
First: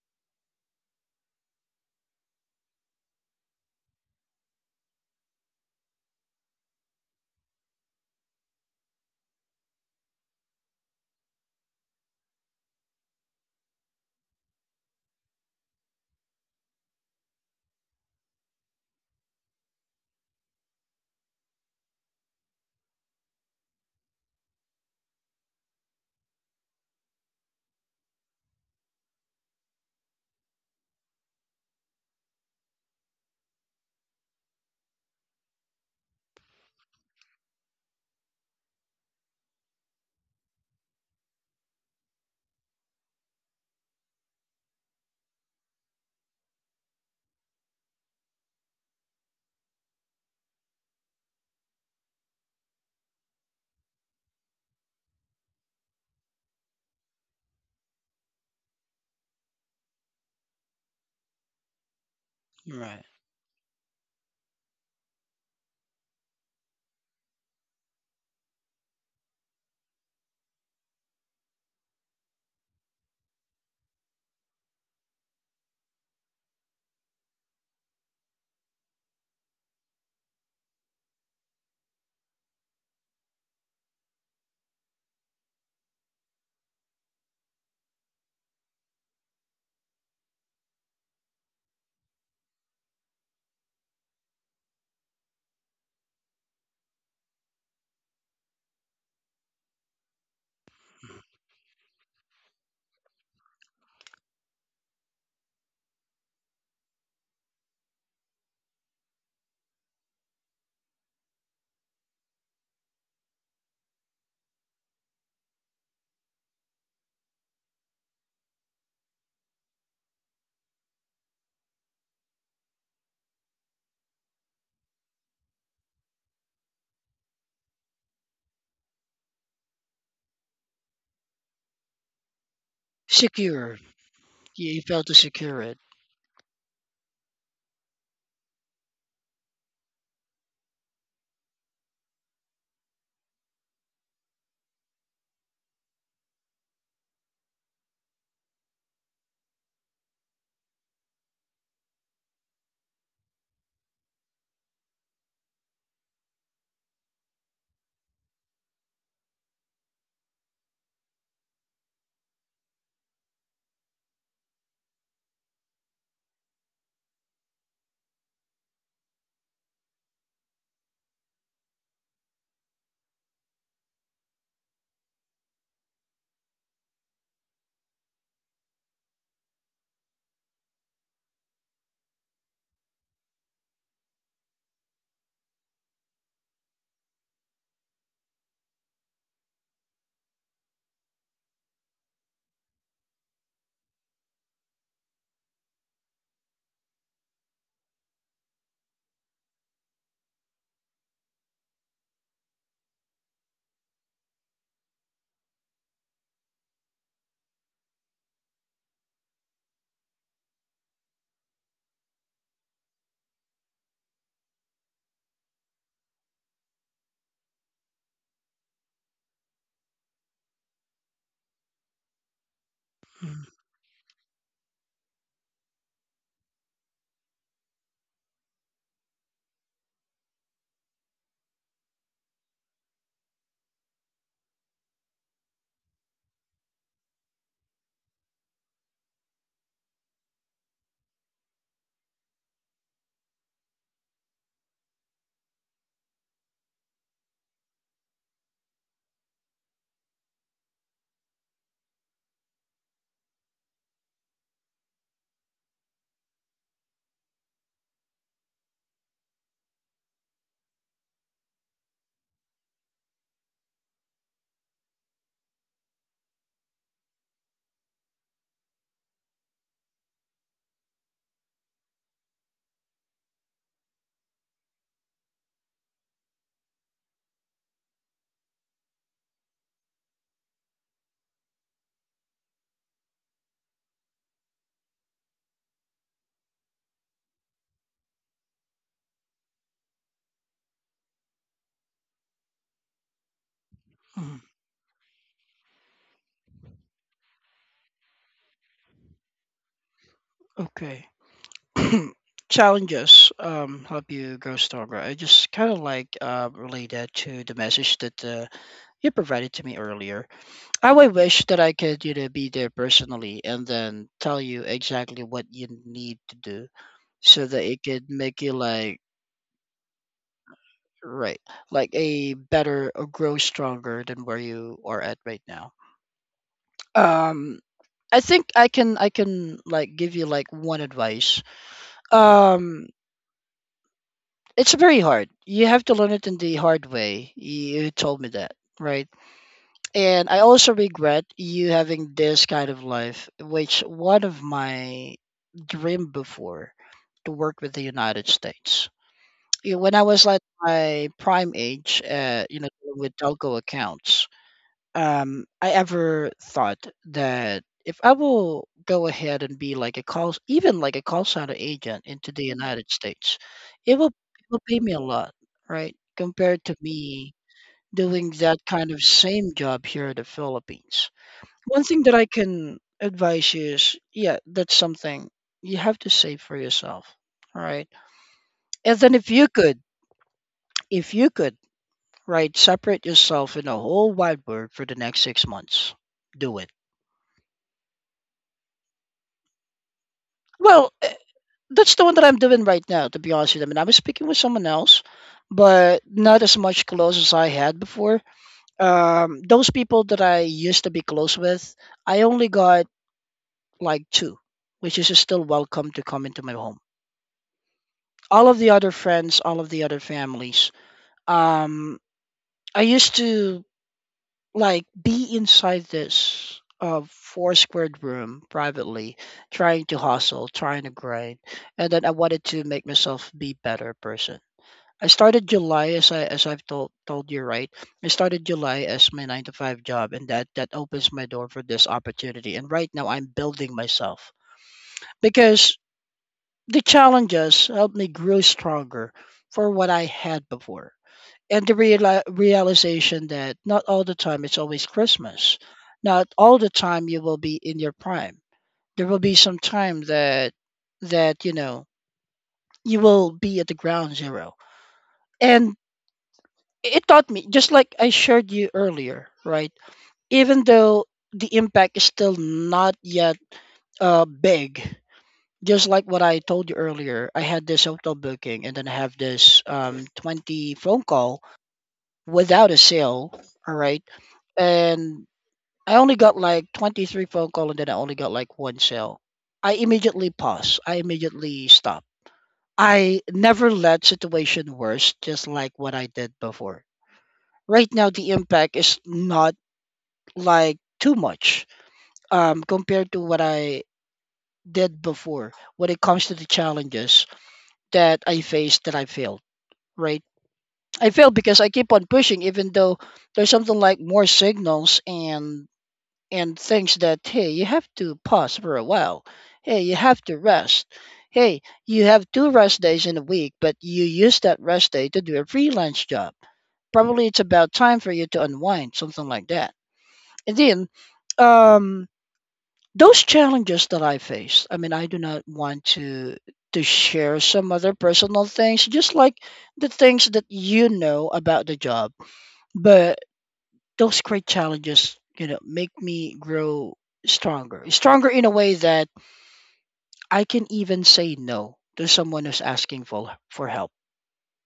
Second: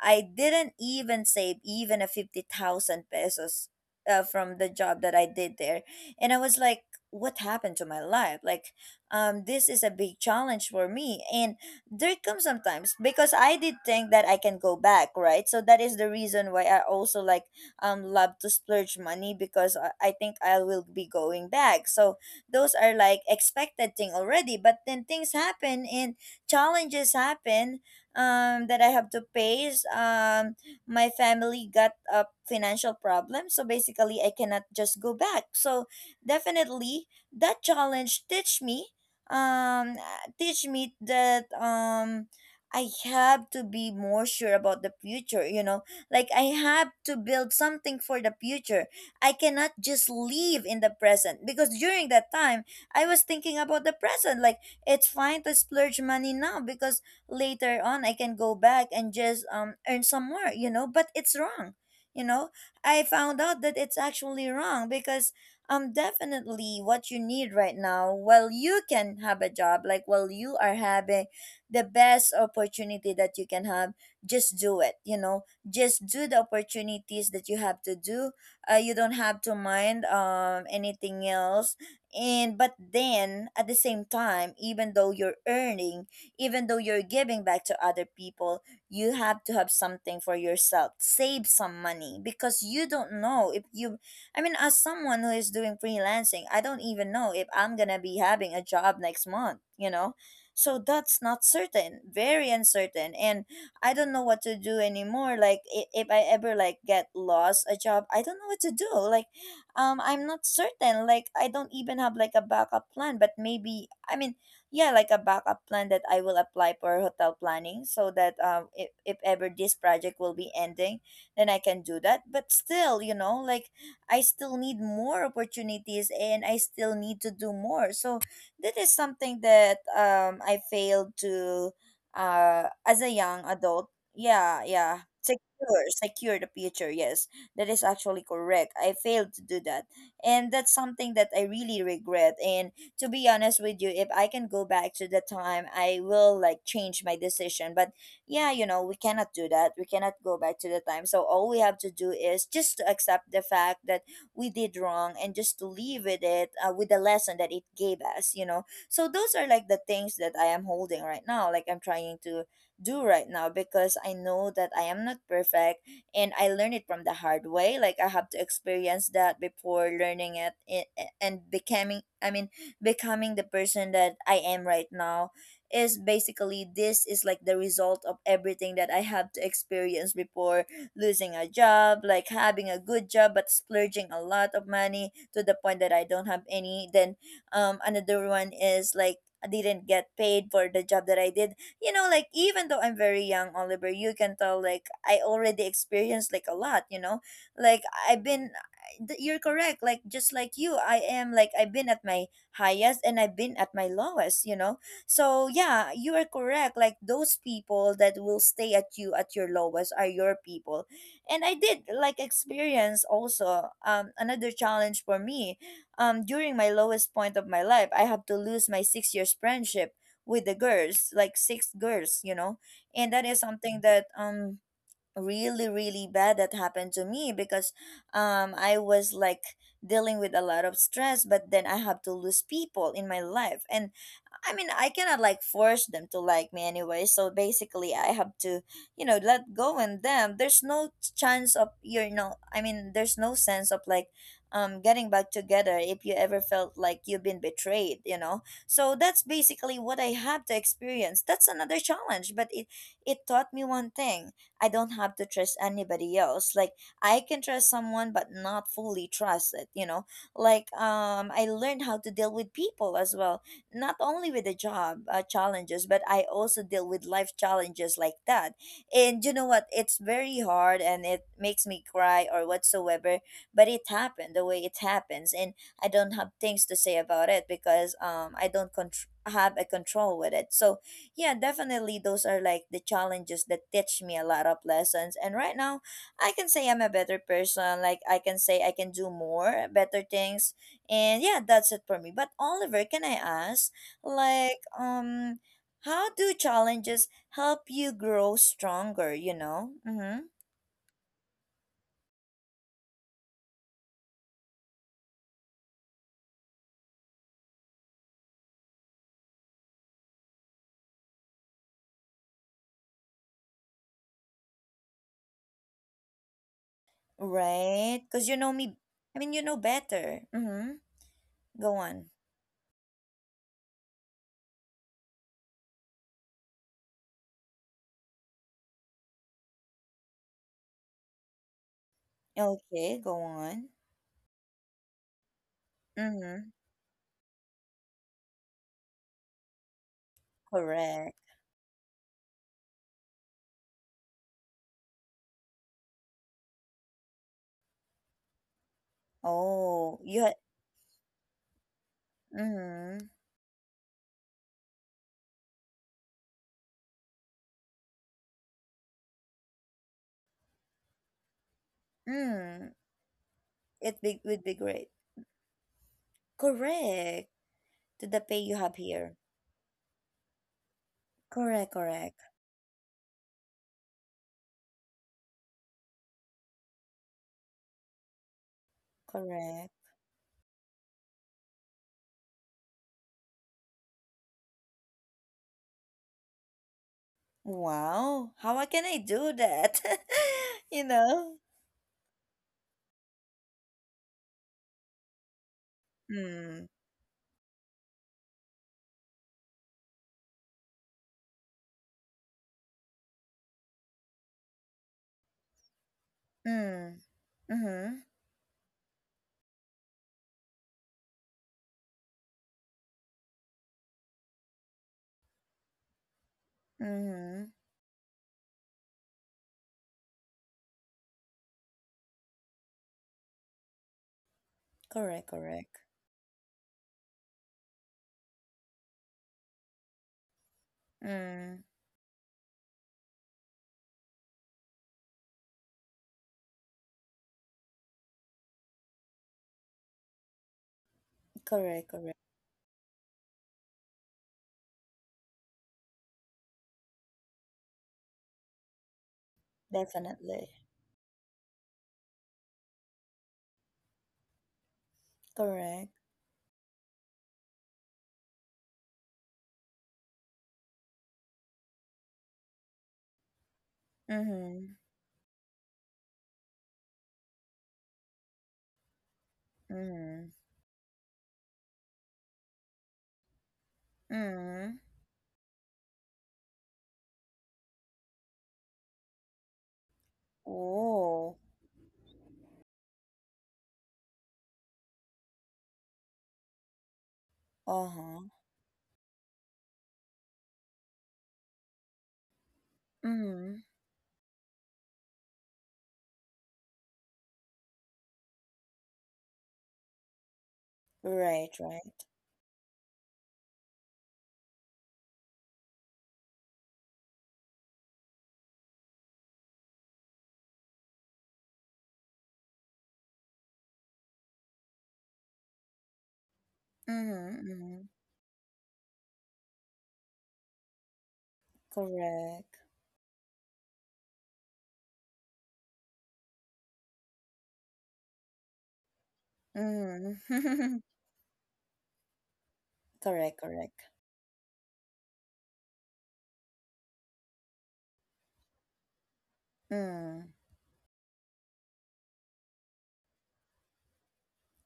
Speaker 1: I didn't even save even a fifty thousand pesos uh, from the job that I did there, and I was like, what happened to my life? Like, um this is a big challenge for me. And there comes sometimes because I did think that I can go back, right? So that is the reason why I also, like, um love to splurge money, because i, I think I will be going back, so those are like expected thing already. But then things happen and challenges happen, um that I have to face. Um my family got a financial problem, so basically I cannot just go back. So definitely, that challenge teach me, um teach me that um I have to be more sure about the future, you know. Like, I have to build something for the future. I cannot just live in the present, because during that time I was thinking about the present. Like, it's fine to splurge money now, because later on I can go back and just um earn some more, you know, but it's wrong. You know, I
Speaker 2: Right,
Speaker 1: found out that it's actually wrong because um definitely what you need right now, while you can have a job, like, while you are having the best opportunity that you can have, just do it, you know just do the opportunities that you have to do. Uh, you don't have to mind um anything else. And but then at the same time, even though you're earning, even though you're giving back to other people, you have to have something for yourself, save some money, because you don't know if you I mean, as someone who is doing freelancing, I don't even know if I'm gonna be having a job next month, you know? So that's not certain, very uncertain. And I don't know what to do anymore. Like, i- if I ever, like, get lost a job, I don't know what to do. Like, um, I'm not certain. Like, I don't even have, like, a backup plan, but maybe, I mean, yeah, like a backup plan that I will apply for hotel planning, so that um, if, if ever this project will be ending, then I can do that. But still, you know, like, I still need more opportunities and I still need to do more. So that is something that um I failed to, uh as a young
Speaker 2: secure.
Speaker 1: adult. Yeah,
Speaker 2: You, you
Speaker 1: yeah.
Speaker 2: failed to secure it.
Speaker 1: Secure, secure the future. Yes, that is actually correct. I failed to do that. And that's something that I really regret. And to be honest with you, if I can go back to the time, I will like change my decision. But yeah, you know we cannot do that, we cannot go back to the time. So all we have to do is just to accept the fact that we did wrong and just to leave with it, uh, with the lesson that it gave us you know So those are like the things that I am holding right now, like I'm trying to do right now, because I know that I am not perfect and I learned it from the hard way. Like, I have to experience that before learning it i- and becoming I mean becoming the person that I am right now is basically, this is like the result of everything that I have to experience before. Losing a job, like having a good job but splurging a lot of money to the point that I don't have any. Then um another one is like, I didn't get paid for the job that I did. You know, like, even though I'm very young, Oliver, you can tell, like, I already experienced like a lot, you know? Like, I've been, th- you're correct. Like, just like you, I am like, I've been at my highest and I've been at my lowest you know So yeah, you are correct. Like, those people that will stay at you at your lowest are your people. And I did like experience also um another challenge for me. Um during my lowest point of my life, I have to lose my six years friendship with the girls, like six girls, you know. And that is
Speaker 2: Mm,
Speaker 1: something that um really, really bad that happened to me, because um I was like dealing with a lot of stress, but then I have to lose people in my life. And I mean, I cannot like force them to like me anyway. So basically, I have to, you know, let go in them. There's no chance of you know. I mean, there's no sense of, like, um, getting back together if you ever felt like you've been betrayed. You know. So that's basically what I have to experience. That's another challenge, but it it taught me one thing. I don't have to trust anybody else. Like, I can trust someone, but not fully trust it. You know. Like, um, I learned how to deal with people as well, not only with the job, uh, challenges, but I also deal with life challenges like that. And you know what? It's very hard and it makes me cry or whatsoever, but it happened the way it happens. And I don't have things to say about it, because um, I don't contr have a control with it. So, yeah, definitely those are like the challenges that teach me a lot of lessons. And right now, I can say I'm a better person. Like, I can say I can do more better things. And yeah, that's it for me. But Oliver, can I ask,
Speaker 2: mm.
Speaker 1: like, um, how do challenges help you grow stronger, you know? Mm-hmm.
Speaker 2: Okay. Challenges um, help you grow stronger. I just kind of like uh, relay that to the message that uh, you provided to me earlier. I would wish that I could, you know, be there personally and then tell you exactly what you need to do so that it could
Speaker 1: Right? Because you
Speaker 2: make you
Speaker 1: know me,
Speaker 2: like
Speaker 1: I mean, you know better. Mm-hmm.
Speaker 2: right,
Speaker 1: Go
Speaker 2: like
Speaker 1: on.
Speaker 2: a better or grow stronger than where you are at right now. Um, I think I can I can like give you like one advice. Um,
Speaker 1: Okay, go on.
Speaker 2: It's very hard. You have to learn it in
Speaker 1: Mm-hmm.
Speaker 2: the hard way. You told me that, right? And I also
Speaker 1: Correct.
Speaker 2: regret you having this kind of life, which one of my dream before to work with the United States. Yeah, when I
Speaker 1: Oh,
Speaker 2: was
Speaker 1: you had.
Speaker 2: like my prime age, uh, you know,
Speaker 1: Mm-hmm.
Speaker 2: with telco accounts, um I ever thought that if I will go ahead and be like a call, even like a call center agent into the
Speaker 1: Mm.
Speaker 2: United States, it
Speaker 1: It
Speaker 2: will
Speaker 1: be, would
Speaker 2: it
Speaker 1: be
Speaker 2: will pay
Speaker 1: great.
Speaker 2: me a lot, right? Compared to
Speaker 1: Correct.
Speaker 2: me
Speaker 1: To the
Speaker 2: doing
Speaker 1: pay you
Speaker 2: that
Speaker 1: have
Speaker 2: kind of
Speaker 1: here.
Speaker 2: same job here in the Philippines.
Speaker 1: Correct,
Speaker 2: One thing that
Speaker 1: correct,
Speaker 2: I can advise you is, yeah, that's something you have to save for yourself, right? And then if you
Speaker 1: correct.
Speaker 2: could, if you could, right, separate yourself in a whole wide world for the next six months, do it.
Speaker 1: Wow, how can I do that? You
Speaker 2: Well, eh,
Speaker 1: know?
Speaker 2: that's the one that I'm doing right now, to be honest with you. I mean, I was speaking with someone else, but not as
Speaker 1: Mm,
Speaker 2: much close as I had before. Um, those people that I used to be close with, I only got like two, which is still welcome to come into my home.
Speaker 1: mm, mm-hmm,
Speaker 2: All of the other friends, all of the other families, um, I used to like be inside this uh,
Speaker 1: mm-hmm.
Speaker 2: four squared room privately, trying to hustle, trying to grind, and then I wanted to make myself be better person. I
Speaker 1: Correct,
Speaker 2: started
Speaker 1: correct.
Speaker 2: July as I as I've told told you, right. I started July as my nine to five job, and that that opens my door
Speaker 1: Mm,
Speaker 2: for this opportunity. And right now, I'm building myself because the challenges helped me grow stronger for what I had before, and the
Speaker 1: correct, correct.
Speaker 2: reali- realization that not all the time it's always Christmas. Not all the time you will be in your prime. There will be some time
Speaker 1: Definitely.
Speaker 2: that that you know you will be at the ground zero, and
Speaker 1: Correct.
Speaker 2: it taught me, just like I shared you earlier, right? Even though the impact is still not yet uh
Speaker 1: Mm-hmm,
Speaker 2: big, just like what I told you earlier, I had this hotel booking, and then I have this um
Speaker 1: mm-hmm,
Speaker 2: twenty phone call without a sale, all right?
Speaker 1: mm-hmm.
Speaker 2: And I only got like twenty-three phone call, and then I only got like one sale. I immediately pause, I
Speaker 1: Oh,
Speaker 2: immediately stop. I never let situation worse, just like what I did before. Right now
Speaker 1: uh-huh.
Speaker 2: the impact is not like too much, um, compared to what
Speaker 1: Mm-hmm.
Speaker 2: I did before when it comes to the challenges that I faced that I failed, right? I failed
Speaker 1: Right,
Speaker 2: because I keep
Speaker 1: right.
Speaker 2: on pushing even though there's something like more signals and and things that, hey, you have to pause for a while. Hey, you have to rest. Hey, you have two rest days in a week, but you use that rest day to do a freelance job. Probably it's
Speaker 1: Mm-hmm,
Speaker 2: about
Speaker 1: mm-hmm.
Speaker 2: time for you to unwind, something like that. And then um
Speaker 1: Correct.
Speaker 2: those challenges that I faced, I mean, I do not want to to share some other personal things, just like the things that
Speaker 1: Mm-hmm.
Speaker 2: you know about the job. But
Speaker 1: Correct, correct.
Speaker 2: those great challenges, you know, make me grow stronger. Stronger in a way that
Speaker 1: Mm.
Speaker 2: I can even say no to someone who's asking for for help.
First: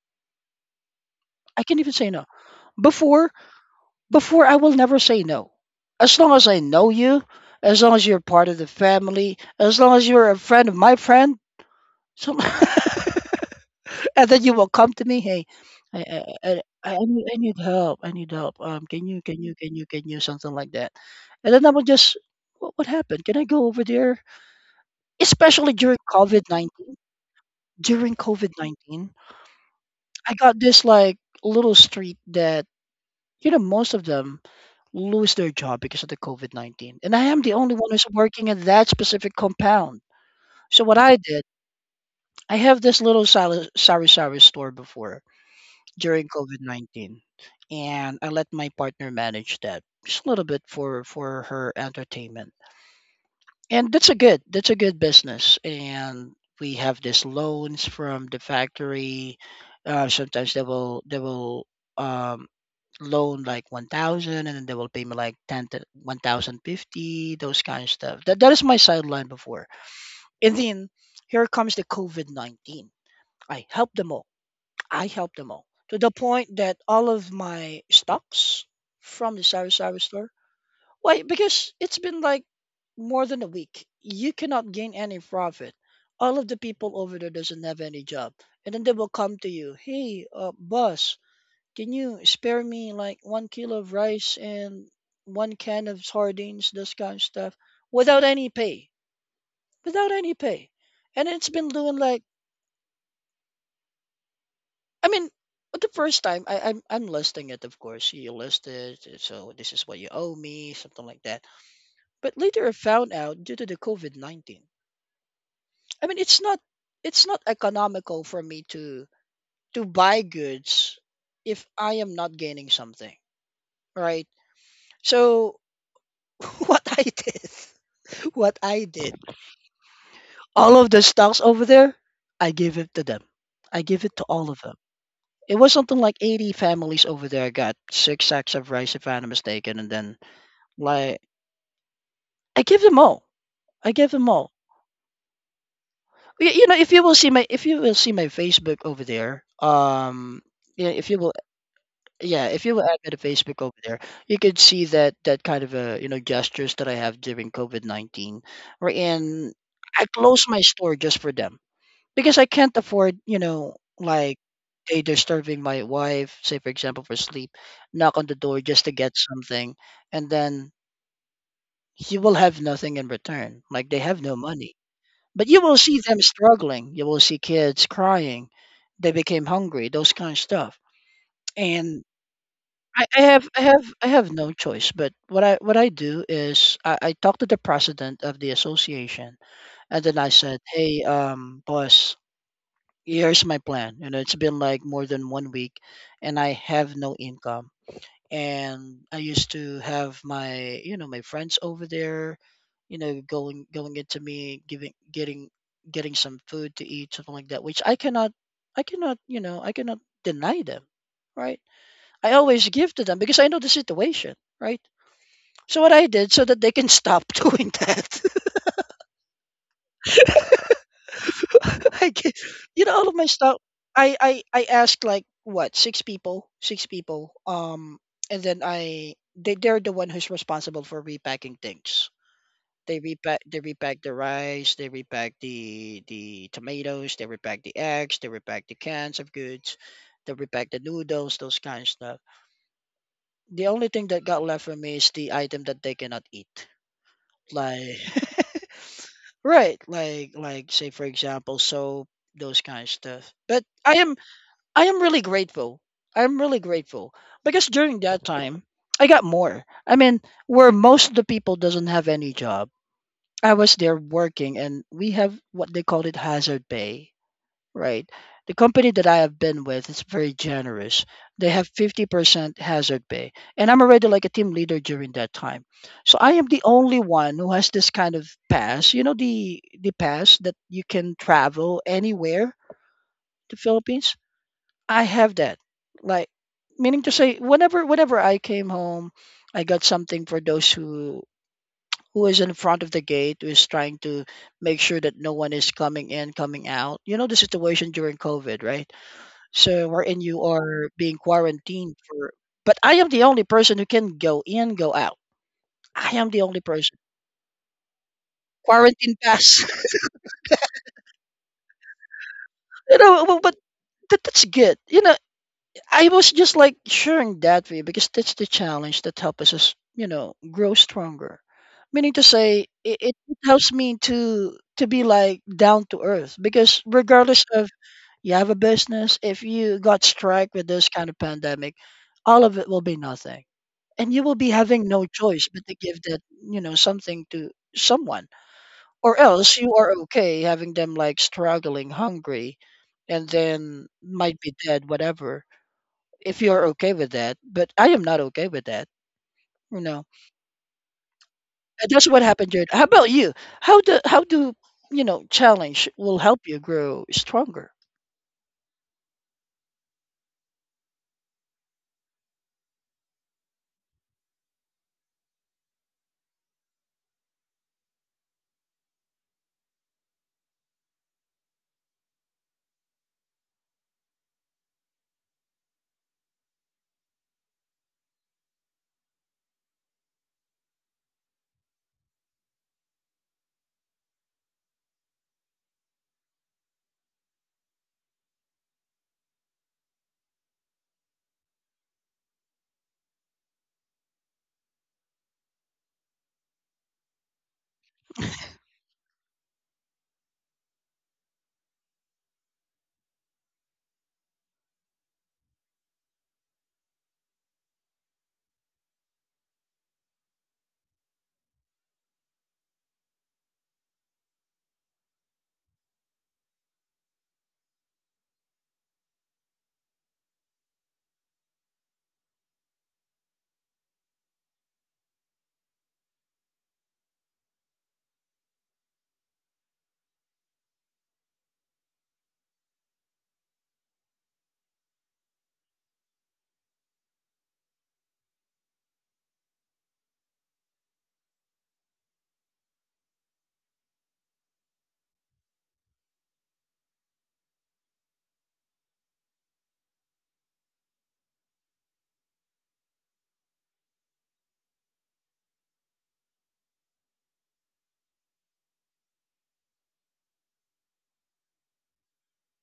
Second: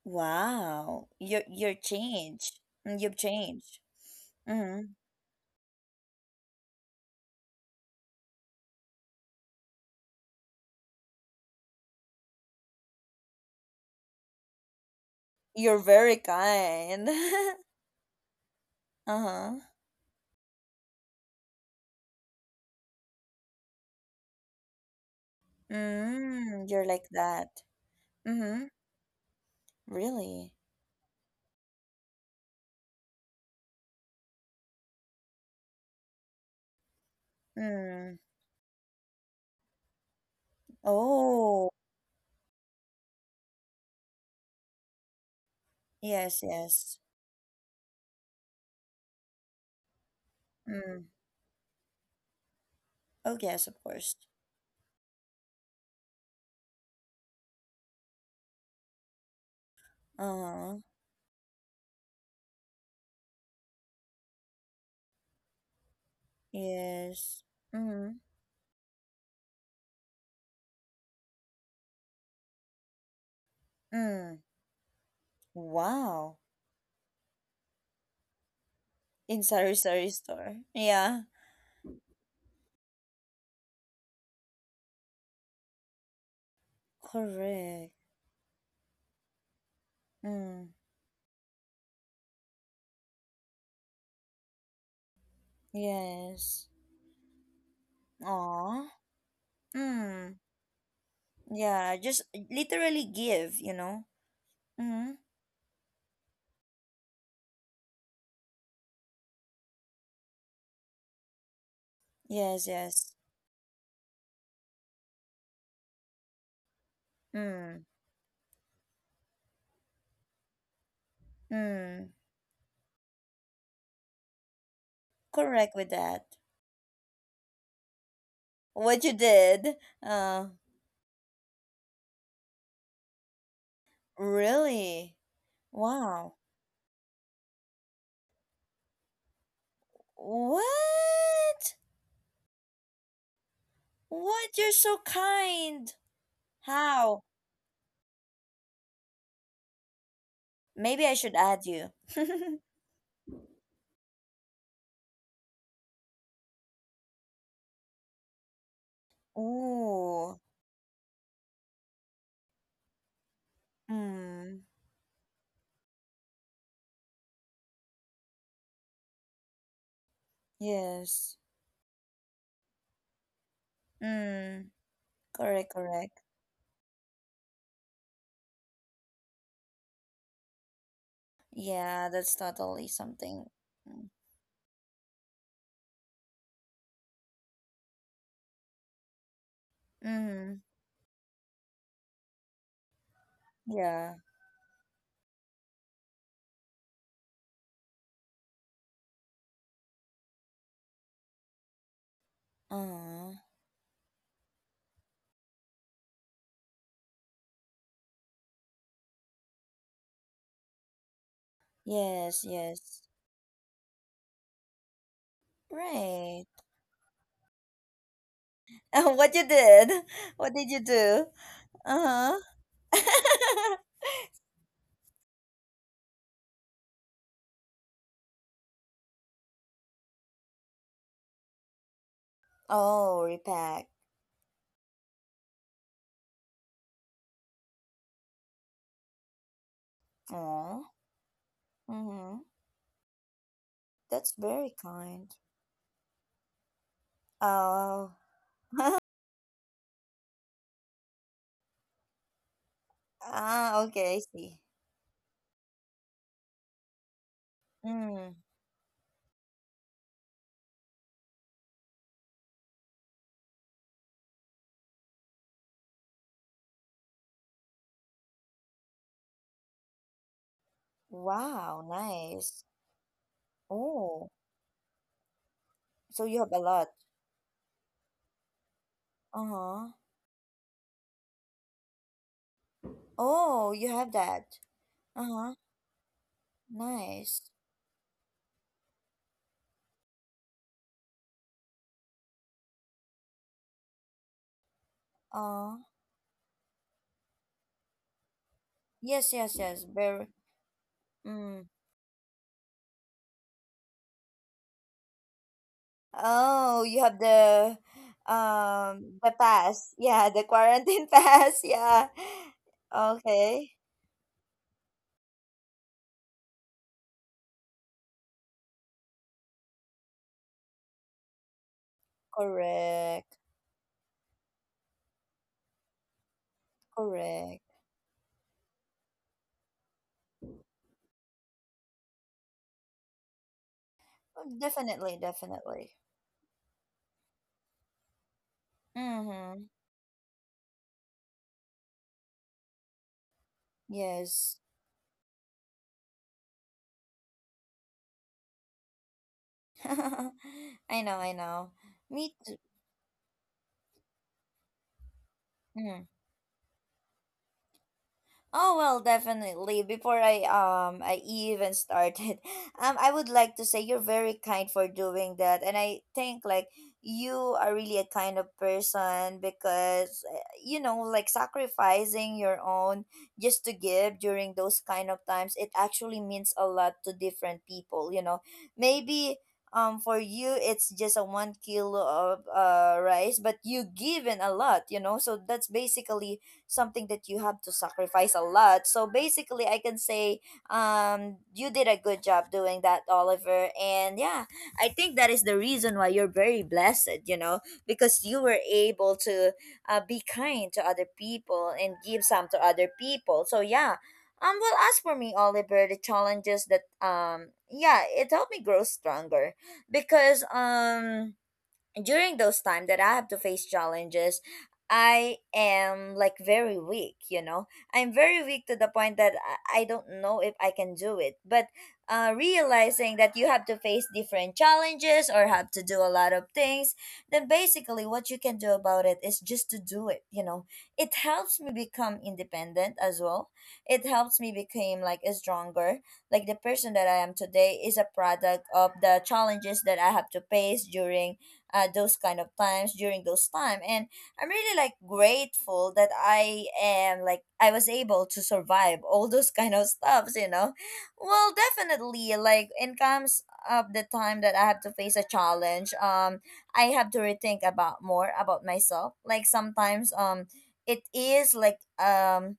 Speaker 1: Wow, you're
Speaker 2: I
Speaker 1: you're
Speaker 2: can even say no.
Speaker 1: changed. Mm, you've
Speaker 2: Before
Speaker 1: changed.
Speaker 2: before I will
Speaker 1: Mm-hmm.
Speaker 2: never say no. As long as I know you, as long as you're part of the family, as long as you're a friend of my friend, so and then you will come to me, "Hey,
Speaker 1: You're
Speaker 2: I
Speaker 1: very
Speaker 2: I I I I
Speaker 1: kind.
Speaker 2: need I need help, I need help, um, can you can you
Speaker 1: Uh-huh.
Speaker 2: can you can you" something like that. And then I will just, "What what happened? Can I go over there?" Especially during
Speaker 1: Mm, you're
Speaker 2: COVID nineteen.
Speaker 1: like that.
Speaker 2: During
Speaker 1: Mm-hmm.
Speaker 2: COVID nineteen, I
Speaker 1: Really?
Speaker 2: got this, like, little street that, you know, most of them lose their job because of the COVID nineteen, and I am the only one who's
Speaker 1: Mm.
Speaker 2: working in that specific compound. So what I did,
Speaker 1: Oh,
Speaker 2: I have this little sari sari-sari store before, during
Speaker 1: yes, yes.
Speaker 2: COVID nineteen, and I let my partner manage that just a little bit
Speaker 1: Mm.
Speaker 2: for for her entertainment.
Speaker 1: Oh, yes, of
Speaker 2: And that's
Speaker 1: course.
Speaker 2: a good that's a good business. And we have these loans from the factory. Uh, sometimes they
Speaker 1: Uh-huh.
Speaker 2: will they will um, loan like one thousand, and then they will pay me like ten to one thousand fifty.
Speaker 1: Yes.
Speaker 2: Those kind of
Speaker 1: Mm.
Speaker 2: stuff. That that is my sideline before. And then here comes the COVID nineteen. I help them all
Speaker 1: Mm.
Speaker 2: I helped them all to the
Speaker 1: Wow.
Speaker 2: point that all of my stocks from
Speaker 1: In
Speaker 2: the
Speaker 1: Sari
Speaker 2: sari-sari
Speaker 1: Sari
Speaker 2: store,
Speaker 1: store.
Speaker 2: why?
Speaker 1: Yeah.
Speaker 2: Because it's been like more than a week you cannot gain any profit, all of the people over there doesn't have
Speaker 1: Correct.
Speaker 2: any job, and then they will come to you, "Hey, uh,
Speaker 1: Mm.
Speaker 2: boss, can you spare me like one kilo of rice and one can of
Speaker 1: Yes.
Speaker 2: sardines," this kind of stuff, without any
Speaker 1: Aw.
Speaker 2: pay. Without
Speaker 1: Mm.
Speaker 2: any pay, and it's been
Speaker 1: Yeah,
Speaker 2: doing
Speaker 1: just
Speaker 2: like,
Speaker 1: literally give, you know?
Speaker 2: I
Speaker 1: Mm.
Speaker 2: mean, the first time I, I'm I'm listing it, of course. You list it, uh, so this is what you owe me, something like that. But
Speaker 1: Yes,
Speaker 2: later I
Speaker 1: yes.
Speaker 2: found out due to the COVID nineteen, I mean, it's not it's not
Speaker 1: Mm.
Speaker 2: economical for me to to buy goods if I
Speaker 1: Mm.
Speaker 2: am not gaining something, right? So
Speaker 1: Correct with that.
Speaker 2: what I did, what I
Speaker 1: What you
Speaker 2: did,
Speaker 1: did? Uh,
Speaker 2: all of the stocks over there, I give it to them. I give it to all of them.
Speaker 1: Really?
Speaker 2: It was something like
Speaker 1: Wow.
Speaker 2: eighty families over there got six sacks of rice, if I'm not mistaken, and then like
Speaker 1: What?
Speaker 2: I give them all. I give them all.
Speaker 1: What? You're so kind.
Speaker 2: You, you know, if you will
Speaker 1: How?
Speaker 2: see my if you will see my Facebook over there, um, yeah,
Speaker 1: Maybe
Speaker 2: if
Speaker 1: I
Speaker 2: you
Speaker 1: should
Speaker 2: will,
Speaker 1: add you.
Speaker 2: yeah, if you will add me to Facebook over there, you could see that that kind of uh, you know gestures that I have during COVID nineteen, right? And I
Speaker 1: Ooh.
Speaker 2: closed my store just for them because I can't afford, you know, like
Speaker 1: Hmm.
Speaker 2: they disturbing my wife, say for example for sleep, knock on the door just to get something, and then
Speaker 1: Yes.
Speaker 2: he will have nothing in return. Like they have no
Speaker 1: Hmm.
Speaker 2: money. But you
Speaker 1: Correct,
Speaker 2: will see
Speaker 1: correct.
Speaker 2: them struggling. You will see kids crying. They became hungry. Those kind of stuff. And
Speaker 1: Yeah, that's totally
Speaker 2: I, I have
Speaker 1: something.
Speaker 2: I have I have no choice. But what I what I do is, I, I talk to the president of the association, and then I
Speaker 1: Mm-hmm.
Speaker 2: said, "Hey, um, boss, here's my plan.
Speaker 1: Yeah.
Speaker 2: You know, it's been like more than one week, and I have no income, and I used to have my, you know, my friends over there, you know,
Speaker 1: Uh,
Speaker 2: going going into me giving getting getting some food to eat, something like that, which I cannot, I cannot you know, I cannot deny them, right? I
Speaker 1: yes,
Speaker 2: always give
Speaker 1: yes.
Speaker 2: to them because I know the situation, right? So what I did
Speaker 1: Right.
Speaker 2: so that they can stop doing that,
Speaker 1: What you did? What did you do?
Speaker 2: I
Speaker 1: Uh-huh.
Speaker 2: gi- you know, all of my stuff. I I I asked like what, six people six people, um, and then I they they're the one who's responsible for repacking things. They
Speaker 1: Oh,
Speaker 2: repack, they
Speaker 1: repack.
Speaker 2: repack the rice, they repack the the tomatoes, they repack the eggs, they repack the cans of goods, they repack the
Speaker 1: Oh,
Speaker 2: noodles, those kind of stuff.
Speaker 1: mm-hmm.
Speaker 2: The only thing that
Speaker 1: That's
Speaker 2: got left
Speaker 1: very
Speaker 2: for me is
Speaker 1: kind.
Speaker 2: the item that they cannot eat. Like
Speaker 1: Oh.
Speaker 2: right, like like say for example soap, those kind of stuff. But
Speaker 1: Ah,
Speaker 2: I
Speaker 1: okay, I
Speaker 2: am
Speaker 1: see.
Speaker 2: I am really grateful. I'm really grateful because during that
Speaker 1: Mm.
Speaker 2: time I got more. I mean, where most of the people doesn't have any job, I was there working, and we have what they call it hazard pay, right? The company that I have been with is very generous. They have
Speaker 1: Wow,
Speaker 2: fifty percent
Speaker 1: nice.
Speaker 2: hazard pay, and I'm already like
Speaker 1: Oh,
Speaker 2: a team leader during that time. So
Speaker 1: so you
Speaker 2: I am
Speaker 1: have a
Speaker 2: the
Speaker 1: lot.
Speaker 2: only one who has this kind of pass. You know the
Speaker 1: Uh-huh.
Speaker 2: the pass that you can travel anywhere to
Speaker 1: Oh, you have
Speaker 2: Philippines.
Speaker 1: that.
Speaker 2: I have
Speaker 1: Uh-huh.
Speaker 2: that. Like meaning to say,
Speaker 1: Nice.
Speaker 2: whenever whenever I came home, I got something for those who who is in front of the gate, who is trying to make sure that no one is
Speaker 1: Uh,
Speaker 2: coming in, coming out. You know the situation during COVID, right?
Speaker 1: yes, yes, yes.
Speaker 2: So wherein
Speaker 1: Very.
Speaker 2: you are being
Speaker 1: Mm.
Speaker 2: quarantined for, but I am the only person who can go in, go out. I am the only
Speaker 1: Oh,
Speaker 2: person.
Speaker 1: you have the
Speaker 2: Quarantine
Speaker 1: um the
Speaker 2: pass.
Speaker 1: pass. Yeah, the quarantine pass. Yeah.
Speaker 2: You know, but, but
Speaker 1: Okay.
Speaker 2: that, that's good. You know, I was just like sharing that with you because that's the challenge that helps us, you know, grow stronger. Meaning to say, it, it
Speaker 1: Correct.
Speaker 2: helps me to to be like down to earth because regardless
Speaker 1: Correct.
Speaker 2: of, you have a business. If you got strike with this kind of pandemic, all of it will be nothing. And you will
Speaker 1: Oh,
Speaker 2: be having no
Speaker 1: definitely,
Speaker 2: choice but to
Speaker 1: definitely.
Speaker 2: give that, you know, something to someone. Or else
Speaker 1: Mm-hmm.
Speaker 2: you are okay having them like struggling, hungry, and then might be
Speaker 1: Yes.
Speaker 2: dead, whatever. If you're okay with that. But I am not okay with that. You know.
Speaker 1: I know, I know.
Speaker 2: And that's what
Speaker 1: Me
Speaker 2: happened, Jared. How about you? How do how do you know challenge
Speaker 1: too.
Speaker 2: will help you grow stronger?
Speaker 1: Oh well, definitely. Before I um I even started, um I would like to say you're very kind for doing that, and I think, like, you are really a kind of person, because uh, you know like sacrificing your own just to give during those kind of times, it actually means a lot to different people. You know, maybe um for you it's just a one kilo of uh rice, but you given a lot. You know, so that's basically something that you have to sacrifice a lot. So basically, I can say, um, you did a good job doing that, Oliver. And yeah, I think that is the reason why you're very blessed, you know, because you were able to, uh, be kind to other people and give some to other people. So yeah. Um, well, as for me, Oliver, the challenges that, um, yeah, it helped me grow stronger, because um, during those time that I have to face challenges, I am like very weak, you know. I'm very weak to the point that I I don't know if I can do it. But uh, realizing that you have to face different challenges or have to do a lot of things, then basically what you can do about it is just to do it, you know. It helps me become independent as well. It helps me become like a stronger. Like, the person that I am today is a product of the challenges that I have to face during, uh, those kind of times, during those time. And I'm really like grateful that I am like, I was able to survive all those kind of stuffs you know Well, definitely, like, in comes up the time that I have to face a challenge. um I have to rethink about more about myself. Like sometimes, um it is like, um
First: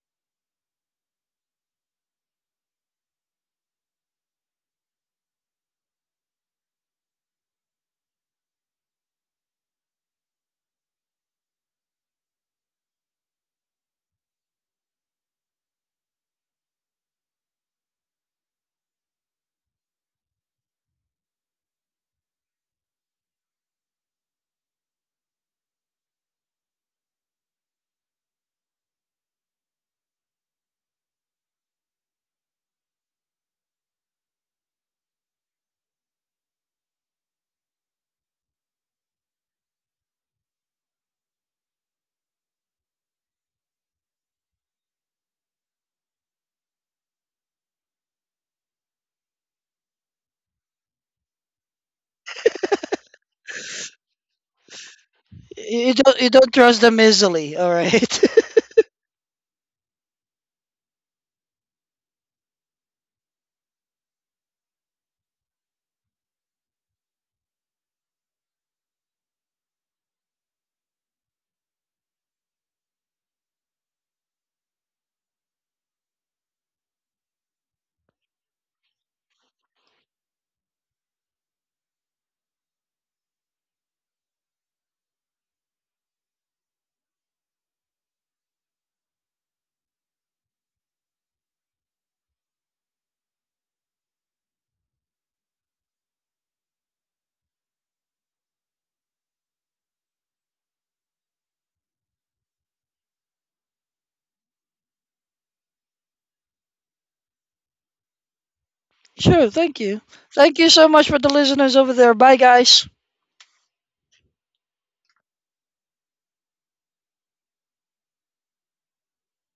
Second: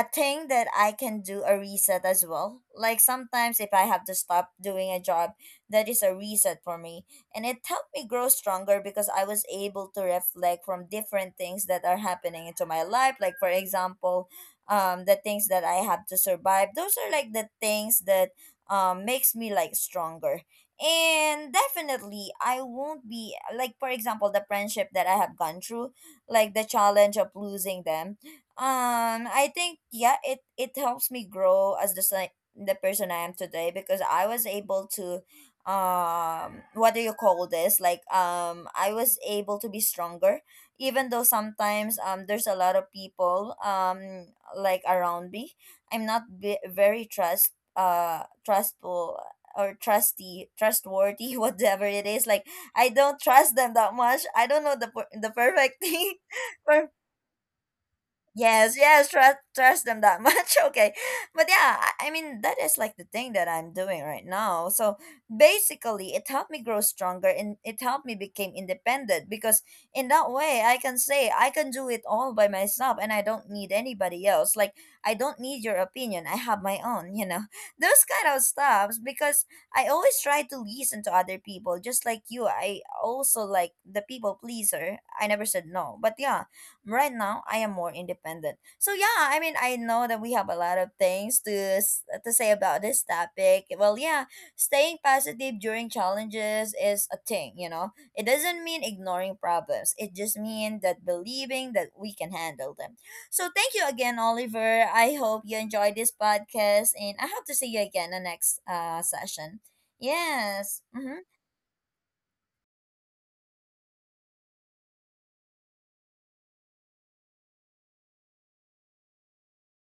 Speaker 1: a thing that I can do a reset as well. Like sometimes if I have to stop doing a job, that is a reset for me. And it helped me grow stronger because I was able to reflect from different things that are happening into my life. Like for example, um the things that I have to survive. Those are like the things that um makes me like stronger. And definitely, I won't be, like, for example, the friendship that I have gone through, like the challenge of losing them. um, I think, yeah, it it helps me grow as the si- the person I am today, because I was able to, um what do you call this? Like, um I was able to be stronger, even though sometimes, um there's a lot of people, um like around me. I'm not, be- very trust uh trustful or trusty trustworthy, whatever it is. Like, I don't trust them that much. I don't know the per- the perfect
Speaker 2: you
Speaker 1: thing.
Speaker 2: don't you don't trust them easily, all right.
Speaker 1: Yes, yes, trust trust them that much. Okay. But yeah, I, I mean that is like the thing that I'm doing right now. So basically, it helped me grow stronger and it helped me become independent, because in that way I can say I can do it all by myself and I don't need anybody else. Like, I don't need your opinion. I have my own, you know. Those kind of stuffs, because I always try to listen to other people just like you. I also like the people pleaser. I never said no. But yeah, right now, I am more independent. So yeah, I mean, I know that we have a lot of things to s- to say about this topic. Well, yeah, staying positive during challenges is a thing, you know. It doesn't mean ignoring problems. It just means that believing that we can handle them. So thank you again, Oliver. I hope you enjoyed this podcast, and I hope to see you again the next uh
Speaker 2: Sure.
Speaker 1: session.
Speaker 2: Thank you. Thank you
Speaker 1: Yes.
Speaker 2: so much for
Speaker 1: Mm-hmm.
Speaker 2: the listeners over there. Bye, guys.